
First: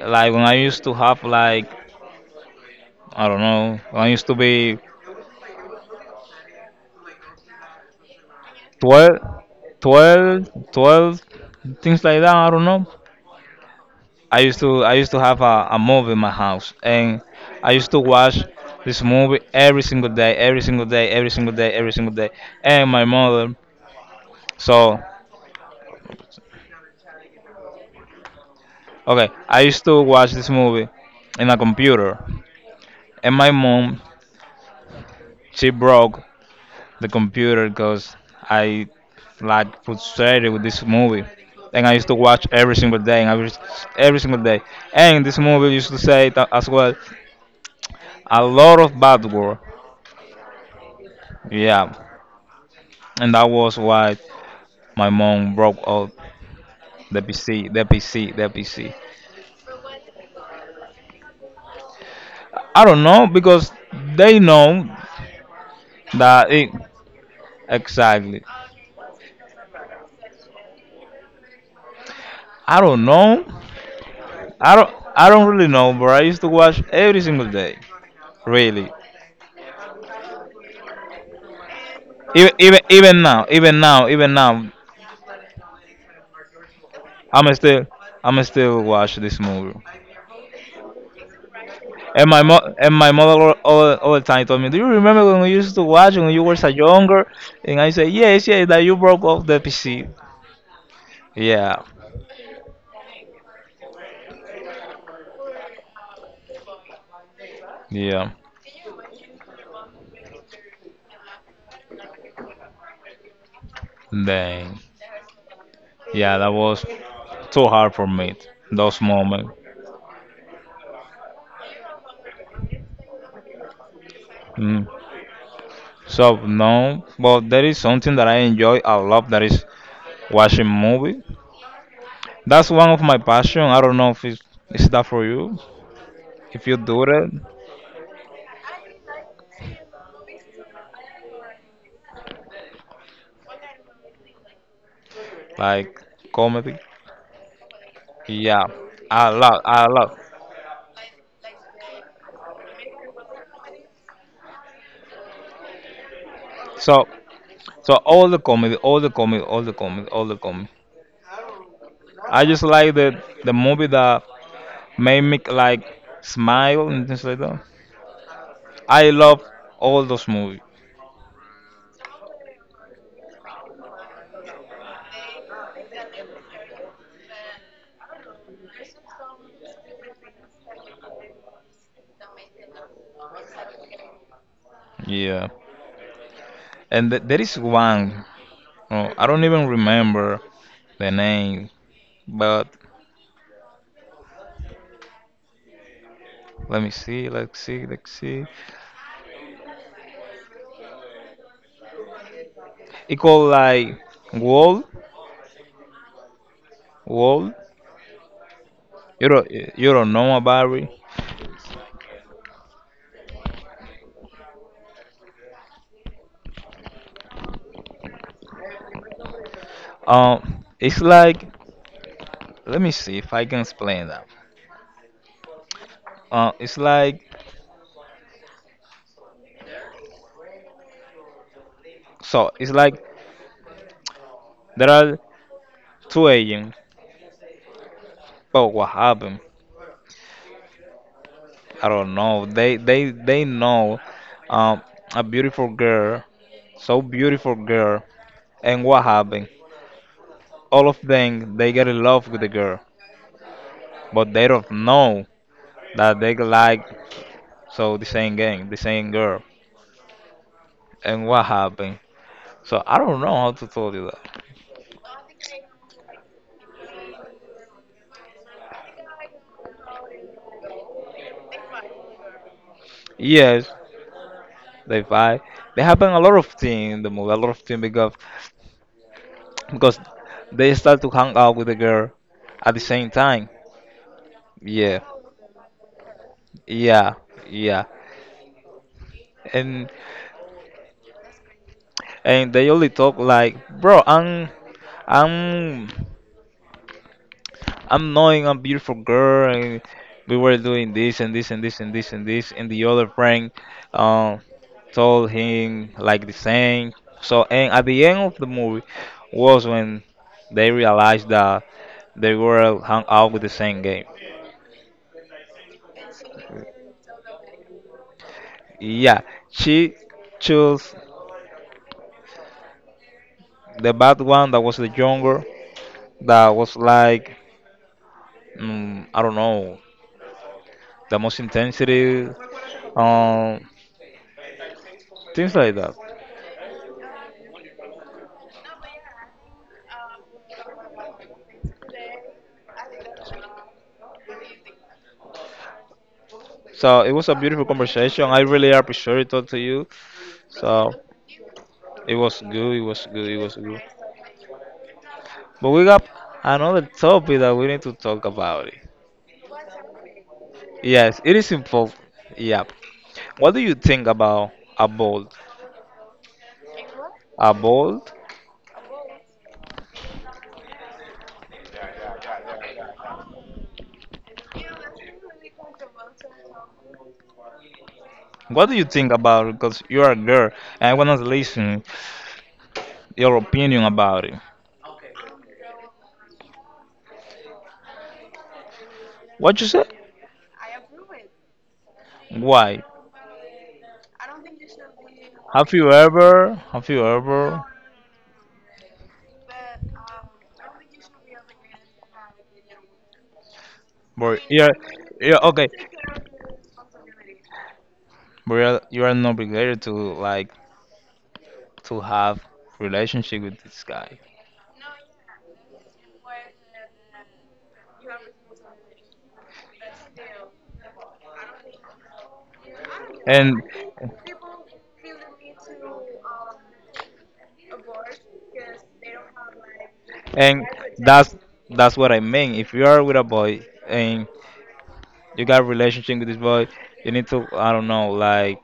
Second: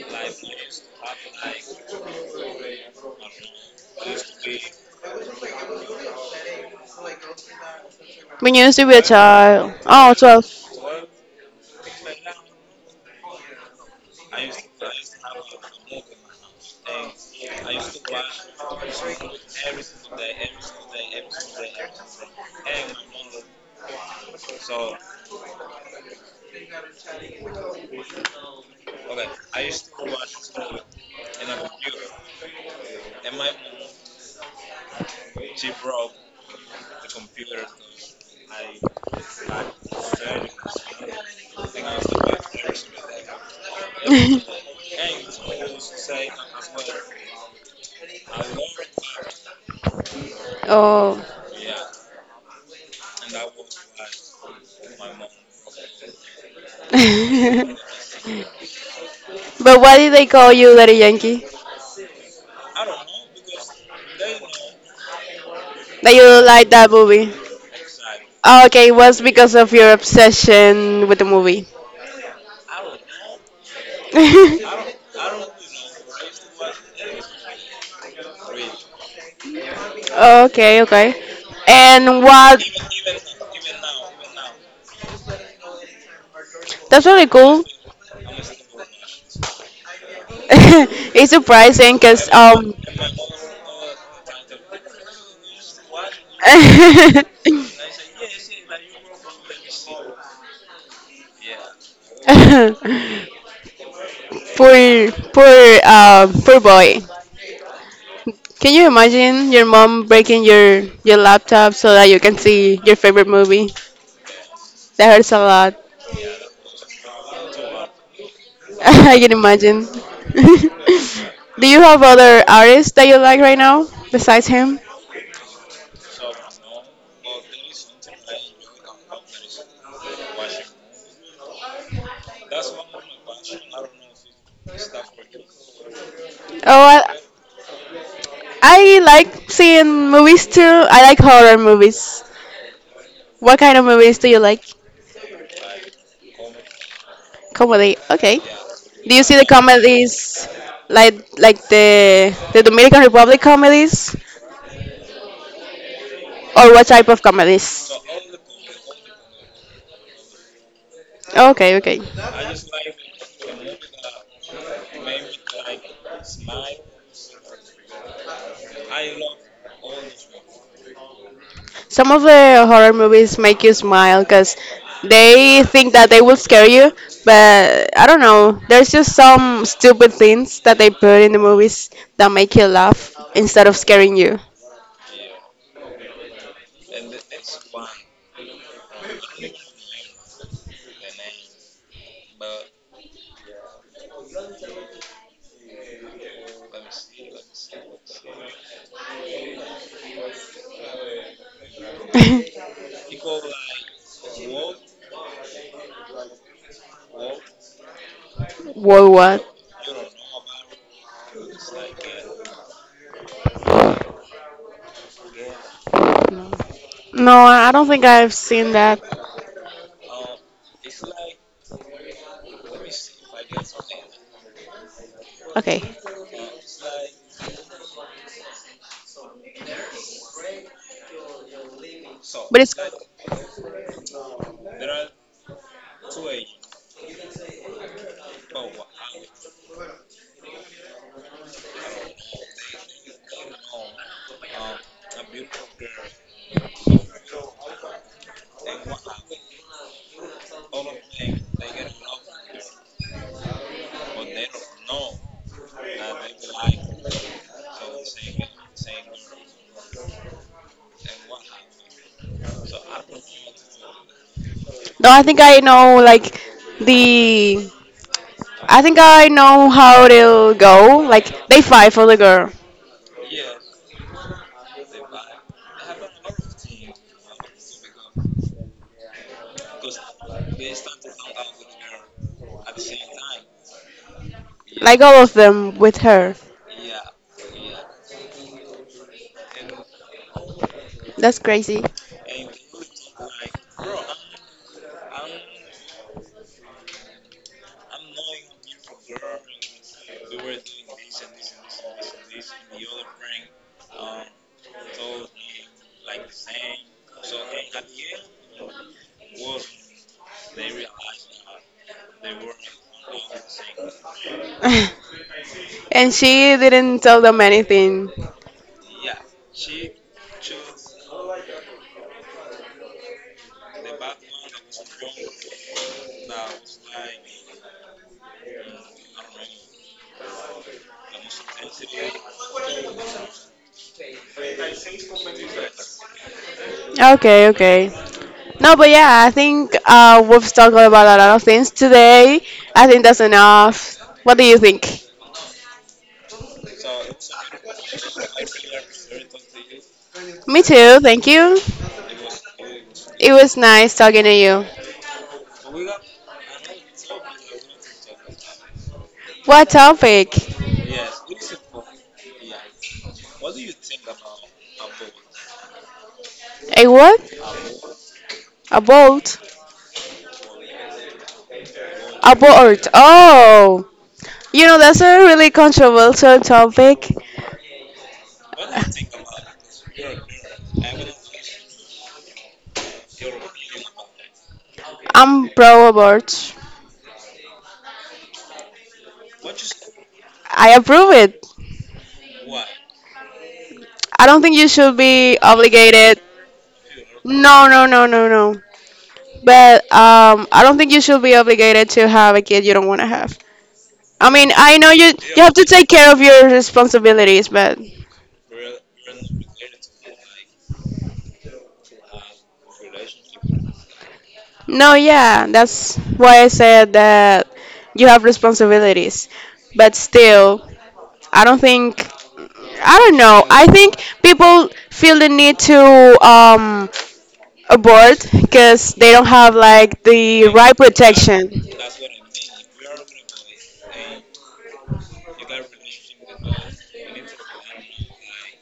like when I used to have like I don't know, when I used to be
When you used to be a
12,
child. Oh, 12.
12, 12, things like that, I don't know. I used to have a movie in my house and I used to watch this movie every single day, every single day, every single day, every single day. And my mother so okay, I used to watch this movie in a computer. And my mom, she broke the computer because I like frustrated with this movie. And I used to watch every single day, and I was every single day. And this movie used to say it as well a lot of bad word.
Oh.
Yeah, and that was why my mom broke out the PC, the PC, the PC.
But why did they call you Daddy Yankee?
I don't know because they know
That you
that it
like that movie?
exactly.
Oh, okay, was because of your obsession with the movie.
I don't know. I don't really know, but I used to watch every single day. Really.
Okay, okay. And
even
what?
even even now, even now, even now,
That's really
I'm
cool.
still I'm still watch this movie.
It's surprising because
And my mother all the time told me, "Do you remember when we used to watch when you were so younger?" And I said, "Yes, yes, that you broke off the PC." Yeah,
poor poor Poor boy.
yeah,
Can you imagine your mom breaking your laptop so that you can see your favorite movie?
dang,
That hurts a lot.
yeah, that was too hard for me. Those
I can
moments.
imagine. Do you have other artists that you like right now besides him?
Mm. So no, but there is something that I enjoy a lot. That is watching movie. That's one of my passion. I don't know if it's, is that for you.
Oh,
If you do
I,
it
I like seeing movies too. I like horror movies. What kind of movies do you like?
like comedy,
Comedy. Okay.
yeah,
Do you
I
see the
love, I love.
comedies like the Dominican Republic comedies or what
So,
type of comedies?
so all the comedy, all the comedy, all the comedy, all the comedy.
Okay, okay.
I just like the movie that made me like smile and things like that. I love all those movies.
Some of the horror movies make you smile because they think that they will scare you, but I don't know. There's just some stupid things that they put in the movies that make you laugh instead of scaring you.
Yeah, and there is one. Oh, I don't even remember the name, but let me see, let's see, let's see. It called like Wall, Wall.
Whoa, what?
You don't know about it.
No. No, I don't think I've seen that.
It's like let me see if I can explain that.
Okay.
It's like so
But
it's
it's
like there are two agents, but what happened? I don't know. They know um a beautiful girl, so beautiful girl, and what happened? All of them they get in love with the girl, but they don't know that they like the same gang, the same girl, and what happened? So I don't know how to tell you that.
no, the I think I know how it'll go. Like they fight for the girl.
Yes, they fight. They happen a lot of things in the movie, a lot of things because they start to hang out with the girl at the same time.
Like
Yeah,
all of them with her.
yeah, yeah. And
That's crazy.
and they only talk like, bro, I'm I'm knowing a beautiful girl, and we were doing this and this and this and this and this, and the other friend um, told him like the same. So, and at the end of the movie was when they realized that they were hung out with the same game.
And she didn't tell them anything.
Yeah, she chose the bad one that was the younger, that was like, mm, I don't know, the most intensity, um, things like that.
Okay, okay. No, but yeah, I think we've talked about a lot of things today. I think that's enough. What do you think?
So it was a beautiful conversation. I really appreciate it all to you.
Me
So
too, thank you.
it was good. It was good.
It
It
was
was good.
nice talking to you.
But we got another topic that we need to talk about. It.
What topic?
Yes, it is important. Yeah. What do you think about a bold?
A what?
A bold?
A boat? A boat. Oh, you know that's a really controversial topic.
What do you think about it? Because you're a girl and I want to listen your opinion about it.
I'm pro abort.
What you say?
I approve it.
Why?
I don't think you should be
Have you
obligated.
ever? Have you ever?
No, no, no, no, no. But I don't think you should be obligated to have a kid you don't want to have. I
But
mean, I know you
you're
have to
okay.
take care of your responsibilities, but
But you're not obligated to like to have relationship with this guy.
no, yeah, that's why I said that you have responsibilities. But still, I don't think I don't know.
and
I think people feel the need to abort because they don't have like the
and
right
that's
protection.
that's what I mean. If you are with a boy and you got relationship with this boy, you need to I don't know like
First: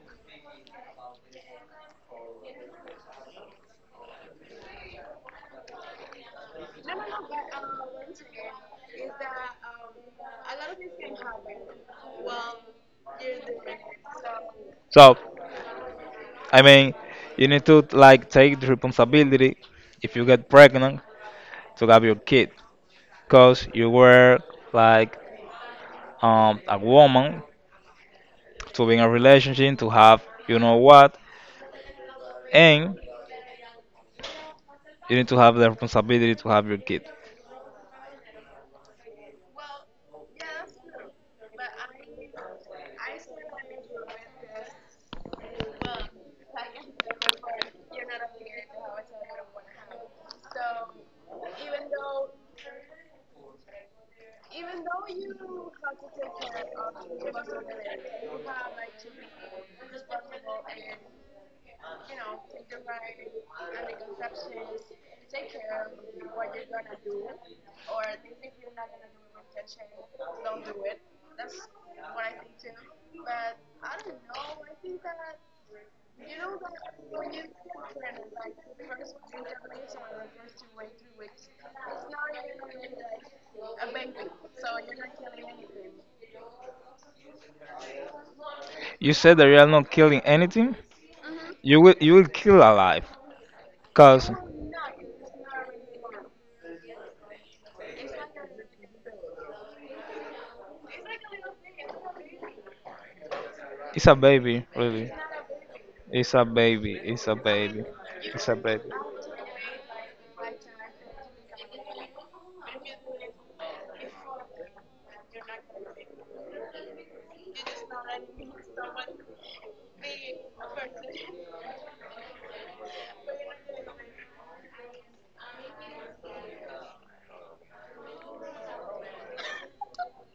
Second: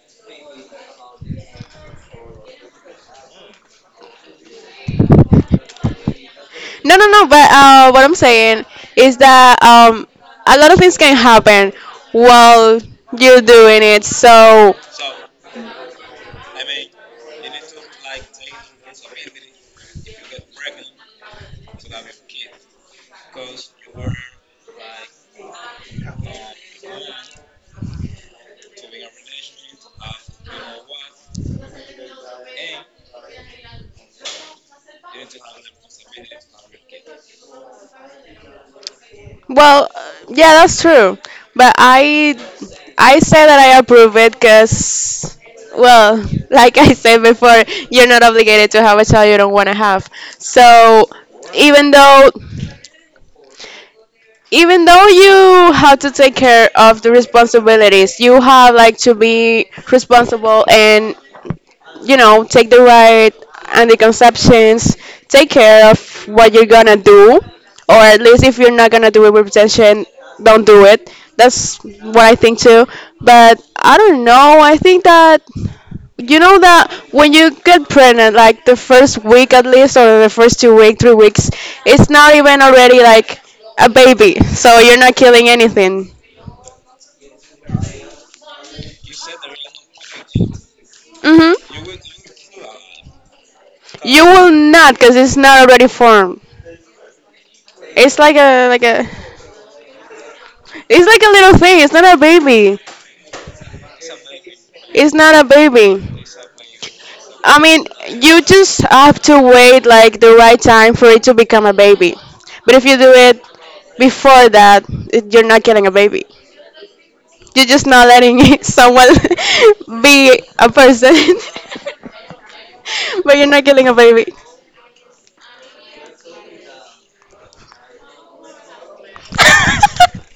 No, no, no. But what I'm saying is that a lot of things can happen while you're doing it. So
so. I mean, you need to like take the responsibility if you get pregnant to have your kid, cause you were like a woman to be in a relationship, to have you know what, and you need to have the responsibility to have your kid.
well, yeah, that's true. But I say that I approve it because, well, like I said before, you're not obligated to have a child you don't want to have. So even though you have to take care of the responsibilities, you have like to be responsible and take the right anticonceptions, take care of what you're gonna do, or at least if you're not gonna do it with protection, don't do it. That's what I think too. But I don't know. I think that you know that when you get pregnant, like the first week at least, or the first 2 week, 3 weeks, it's not even already like a baby. So you're not killing anything.
You said that you are not killing anything. You
Mhm.
will you will kill a life,
You
cause
will not, cause it's not already formed. It's like a like a It's like a little thing. It's not a baby.
it's a baby,
It's
really.
not a baby.
It's a baby. It's a
I
baby.
mean, you
It's a
just
baby.
have to wait like the right time for it to become a baby. But if you do it before that, you're not getting a baby. You're just not letting someone be a person, but you're not getting a baby.